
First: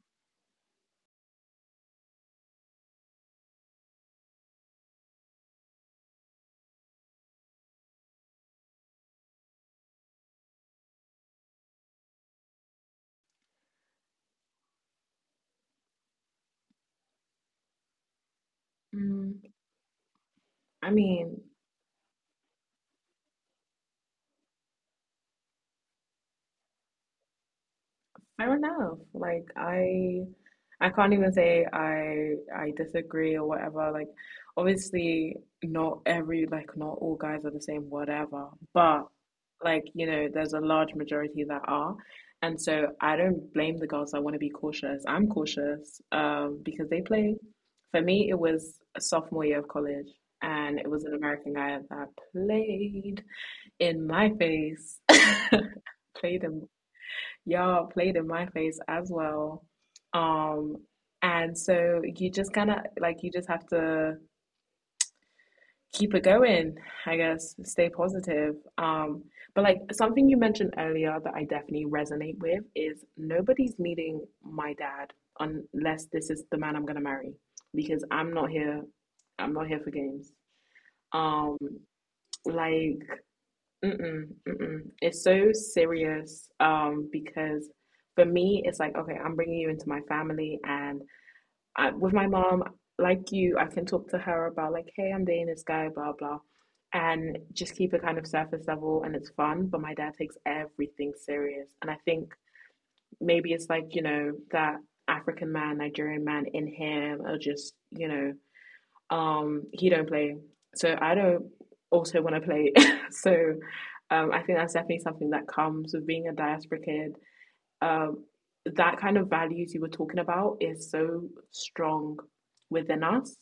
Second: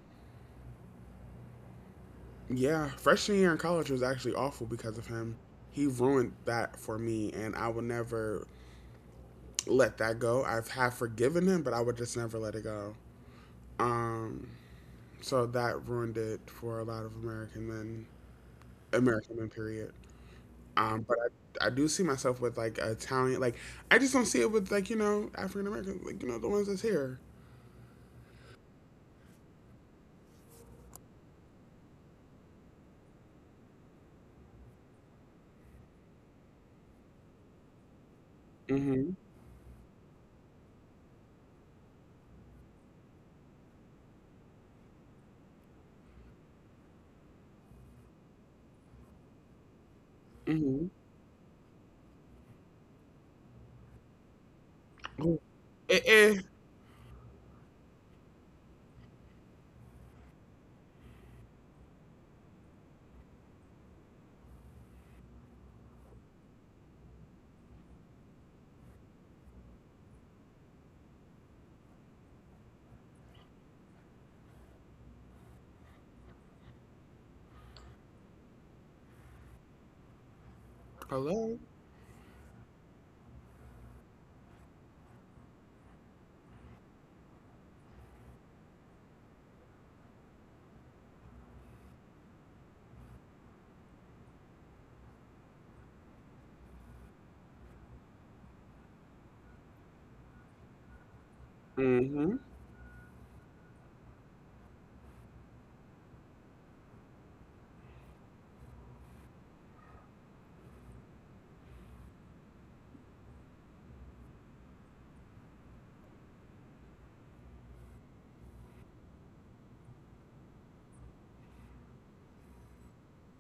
[SPEAKER 2] yeah, freshman year in college was actually awful because of him. He ruined that for me and I will never let that go. I've have forgiven him, but I would just never let it go. Um, so that ruined it for a lot of American
[SPEAKER 1] Mm.
[SPEAKER 2] men, period.
[SPEAKER 1] I
[SPEAKER 2] But
[SPEAKER 1] mean,
[SPEAKER 2] I do see myself with like Italian, like I just don't see it with like you know African American, like you know the ones that's here.
[SPEAKER 1] I don't know. Like I can't even say I disagree or whatever. Like obviously not every like not all guys are the same, whatever. But
[SPEAKER 2] Mm-hmm.
[SPEAKER 1] like, you know, there's a large majority that are. And so I don't blame the girls that want to be cautious. I'm cautious because they play. For me, it was a sophomore year of college and
[SPEAKER 2] Mm-hmm.
[SPEAKER 1] it was an American guy that played in my face.
[SPEAKER 2] Oh, eh, eh.
[SPEAKER 1] Played him. Y'all played in my face as well. Um, and so you just kind of like you just have to keep it going, I guess, stay positive. But like something you mentioned earlier that I definitely resonate with is nobody's meeting my dad unless this is the man I'm gonna marry because I'm not here for games. Um,
[SPEAKER 2] Hello.
[SPEAKER 1] like Mm-mm, mm-mm. It's so serious because for me, it's like, okay, I'm bringing you into my family. And I, with my mom, like you, I can talk to her about, like, hey, I'm dating this guy, blah, blah, and just keep it kind of surface level and it's fun. But my dad takes everything serious. And I think
[SPEAKER 2] Mm-hmm.
[SPEAKER 1] maybe it's like, you know, that African man, Nigerian man in him, or just, you know, he don't play, so I don't also want to play. So I think that's definitely something that comes with being a diaspora kid. Um, that kind of values you were talking about is so strong within us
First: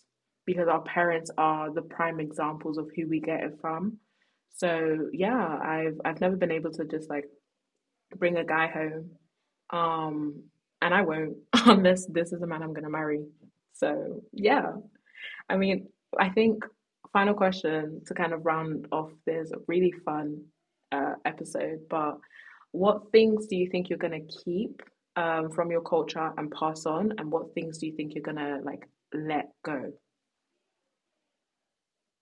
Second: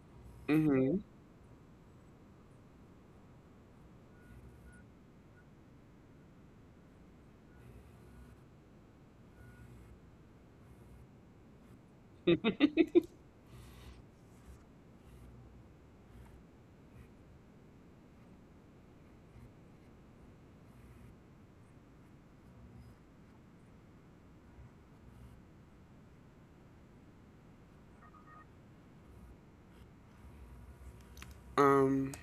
[SPEAKER 1] because our
[SPEAKER 2] Mm-hmm.
[SPEAKER 1] parents are the prime examples of who we get it from. So yeah, I've never been able to just like bring a guy home, um, and I won't unless this is the man I'm gonna marry. So yeah, I mean, I think final question to kind of round off this really fun episode, but what things do you think you're gonna keep from your culture and pass on, and what things do you think you're gonna like let go?
[SPEAKER 2] Um.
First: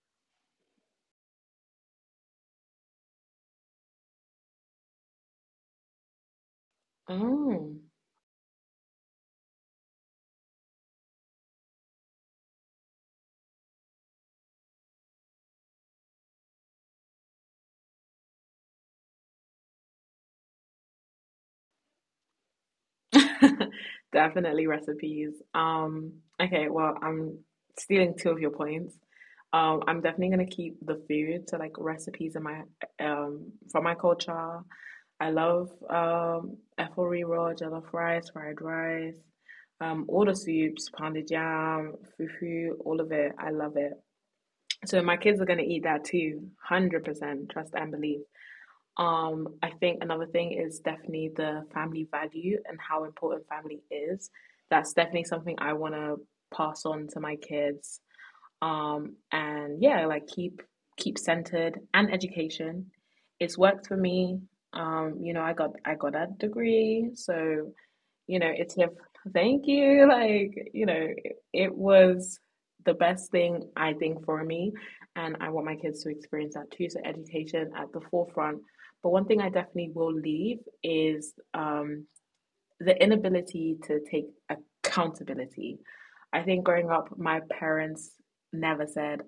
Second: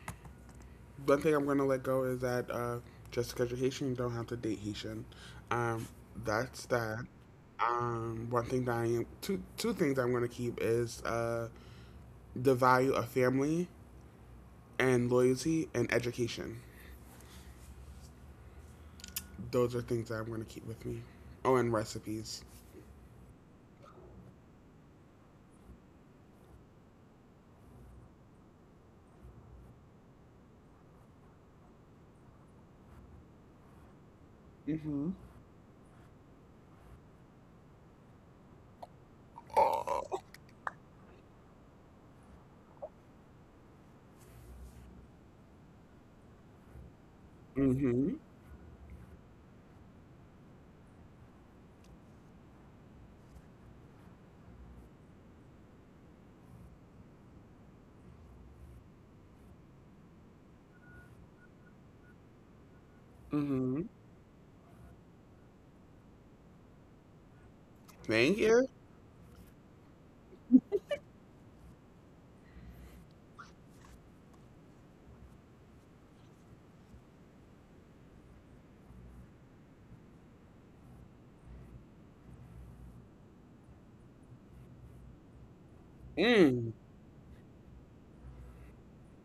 [SPEAKER 2] One thing I'm going to let go is that just because you're Haitian, you don't have to date Haitian. Um, that's that.
[SPEAKER 1] Mm.
[SPEAKER 2] One thing that two things I'm going to keep is the value of family and loyalty and education. Those are things that I'm going to keep with me. Oh, and recipes.
[SPEAKER 1] Definitely recipes. Okay, well, I'm stealing two of your points. I'm definitely gonna keep the food, so like recipes in my from my culture.
[SPEAKER 2] Mm-hmm.
[SPEAKER 1] I love effery roll, jollof rice, fried rice,
[SPEAKER 2] Oh.
[SPEAKER 1] all the soups, pounded yam, fufu, all of it. I love it. So my kids are gonna eat that too, 100%, trust and
[SPEAKER 2] Mm-hmm.
[SPEAKER 1] believe. I think another thing is definitely the family value and how important family is. That's definitely something I want to pass on to my kids. And yeah, like keep centered and education. It's
[SPEAKER 2] Mm-hmm.
[SPEAKER 1] worked for me. You know, I got a degree, so you
[SPEAKER 2] Thank
[SPEAKER 1] know,
[SPEAKER 2] you.
[SPEAKER 1] it's if thank you. Like, you know, it was the best thing I think for me. And I want my kids to experience that too. So education at the forefront. But one thing I definitely will leave is the inability to take accountability. I think
[SPEAKER 2] Mm.
[SPEAKER 1] growing up, my parents never said,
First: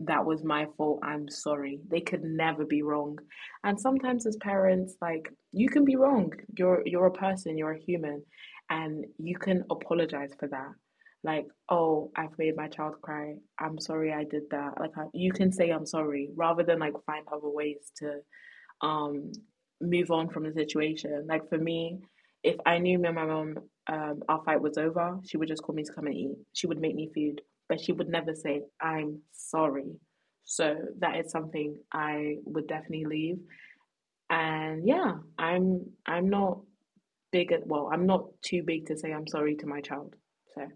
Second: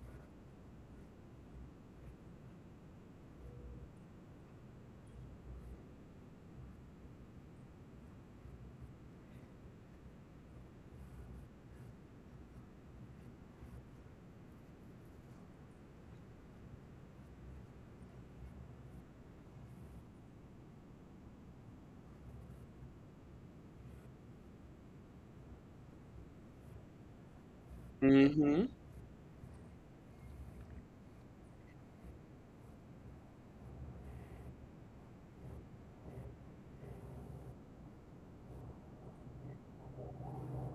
[SPEAKER 1] that was my fault. I'm sorry. They could never be wrong. And sometimes as parents, like you can be wrong. You're a person, you're a human, and you can apologize for that. Like, oh, I've made my child cry. I'm sorry I did that. Like you can say I'm sorry rather than like find other ways to um move on from the situation. Like for me, if I knew me and my mum our fight was over, she would just call me to come and eat. She would make me food, but she would never say,
[SPEAKER 2] Mm-hmm.
[SPEAKER 1] I'm sorry. So that is something I would definitely leave. And yeah, I'm not big at well, I'm not too big to say I'm sorry to my child. So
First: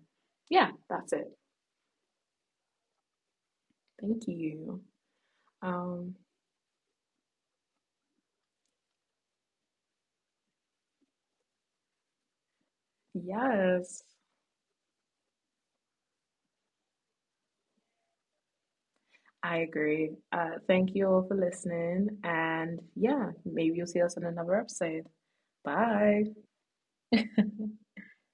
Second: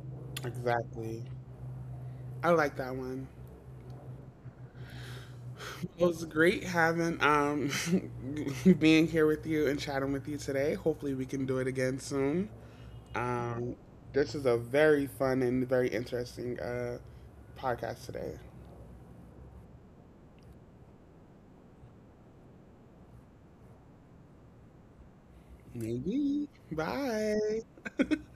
[SPEAKER 1] yeah, that's
[SPEAKER 2] Exactly.
[SPEAKER 1] it.
[SPEAKER 2] I like that one.
[SPEAKER 1] Thank you.
[SPEAKER 2] It
[SPEAKER 1] Um
[SPEAKER 2] was great having being here with you and chatting with you today. Hopefully we can do it again soon. Um
[SPEAKER 1] yes.
[SPEAKER 2] this is a very fun and very interesting podcast today.
[SPEAKER 1] I agree. Thank you all for listening. And yeah, maybe you'll see us on another episode. Bye.
[SPEAKER 2] Maybe. Bye.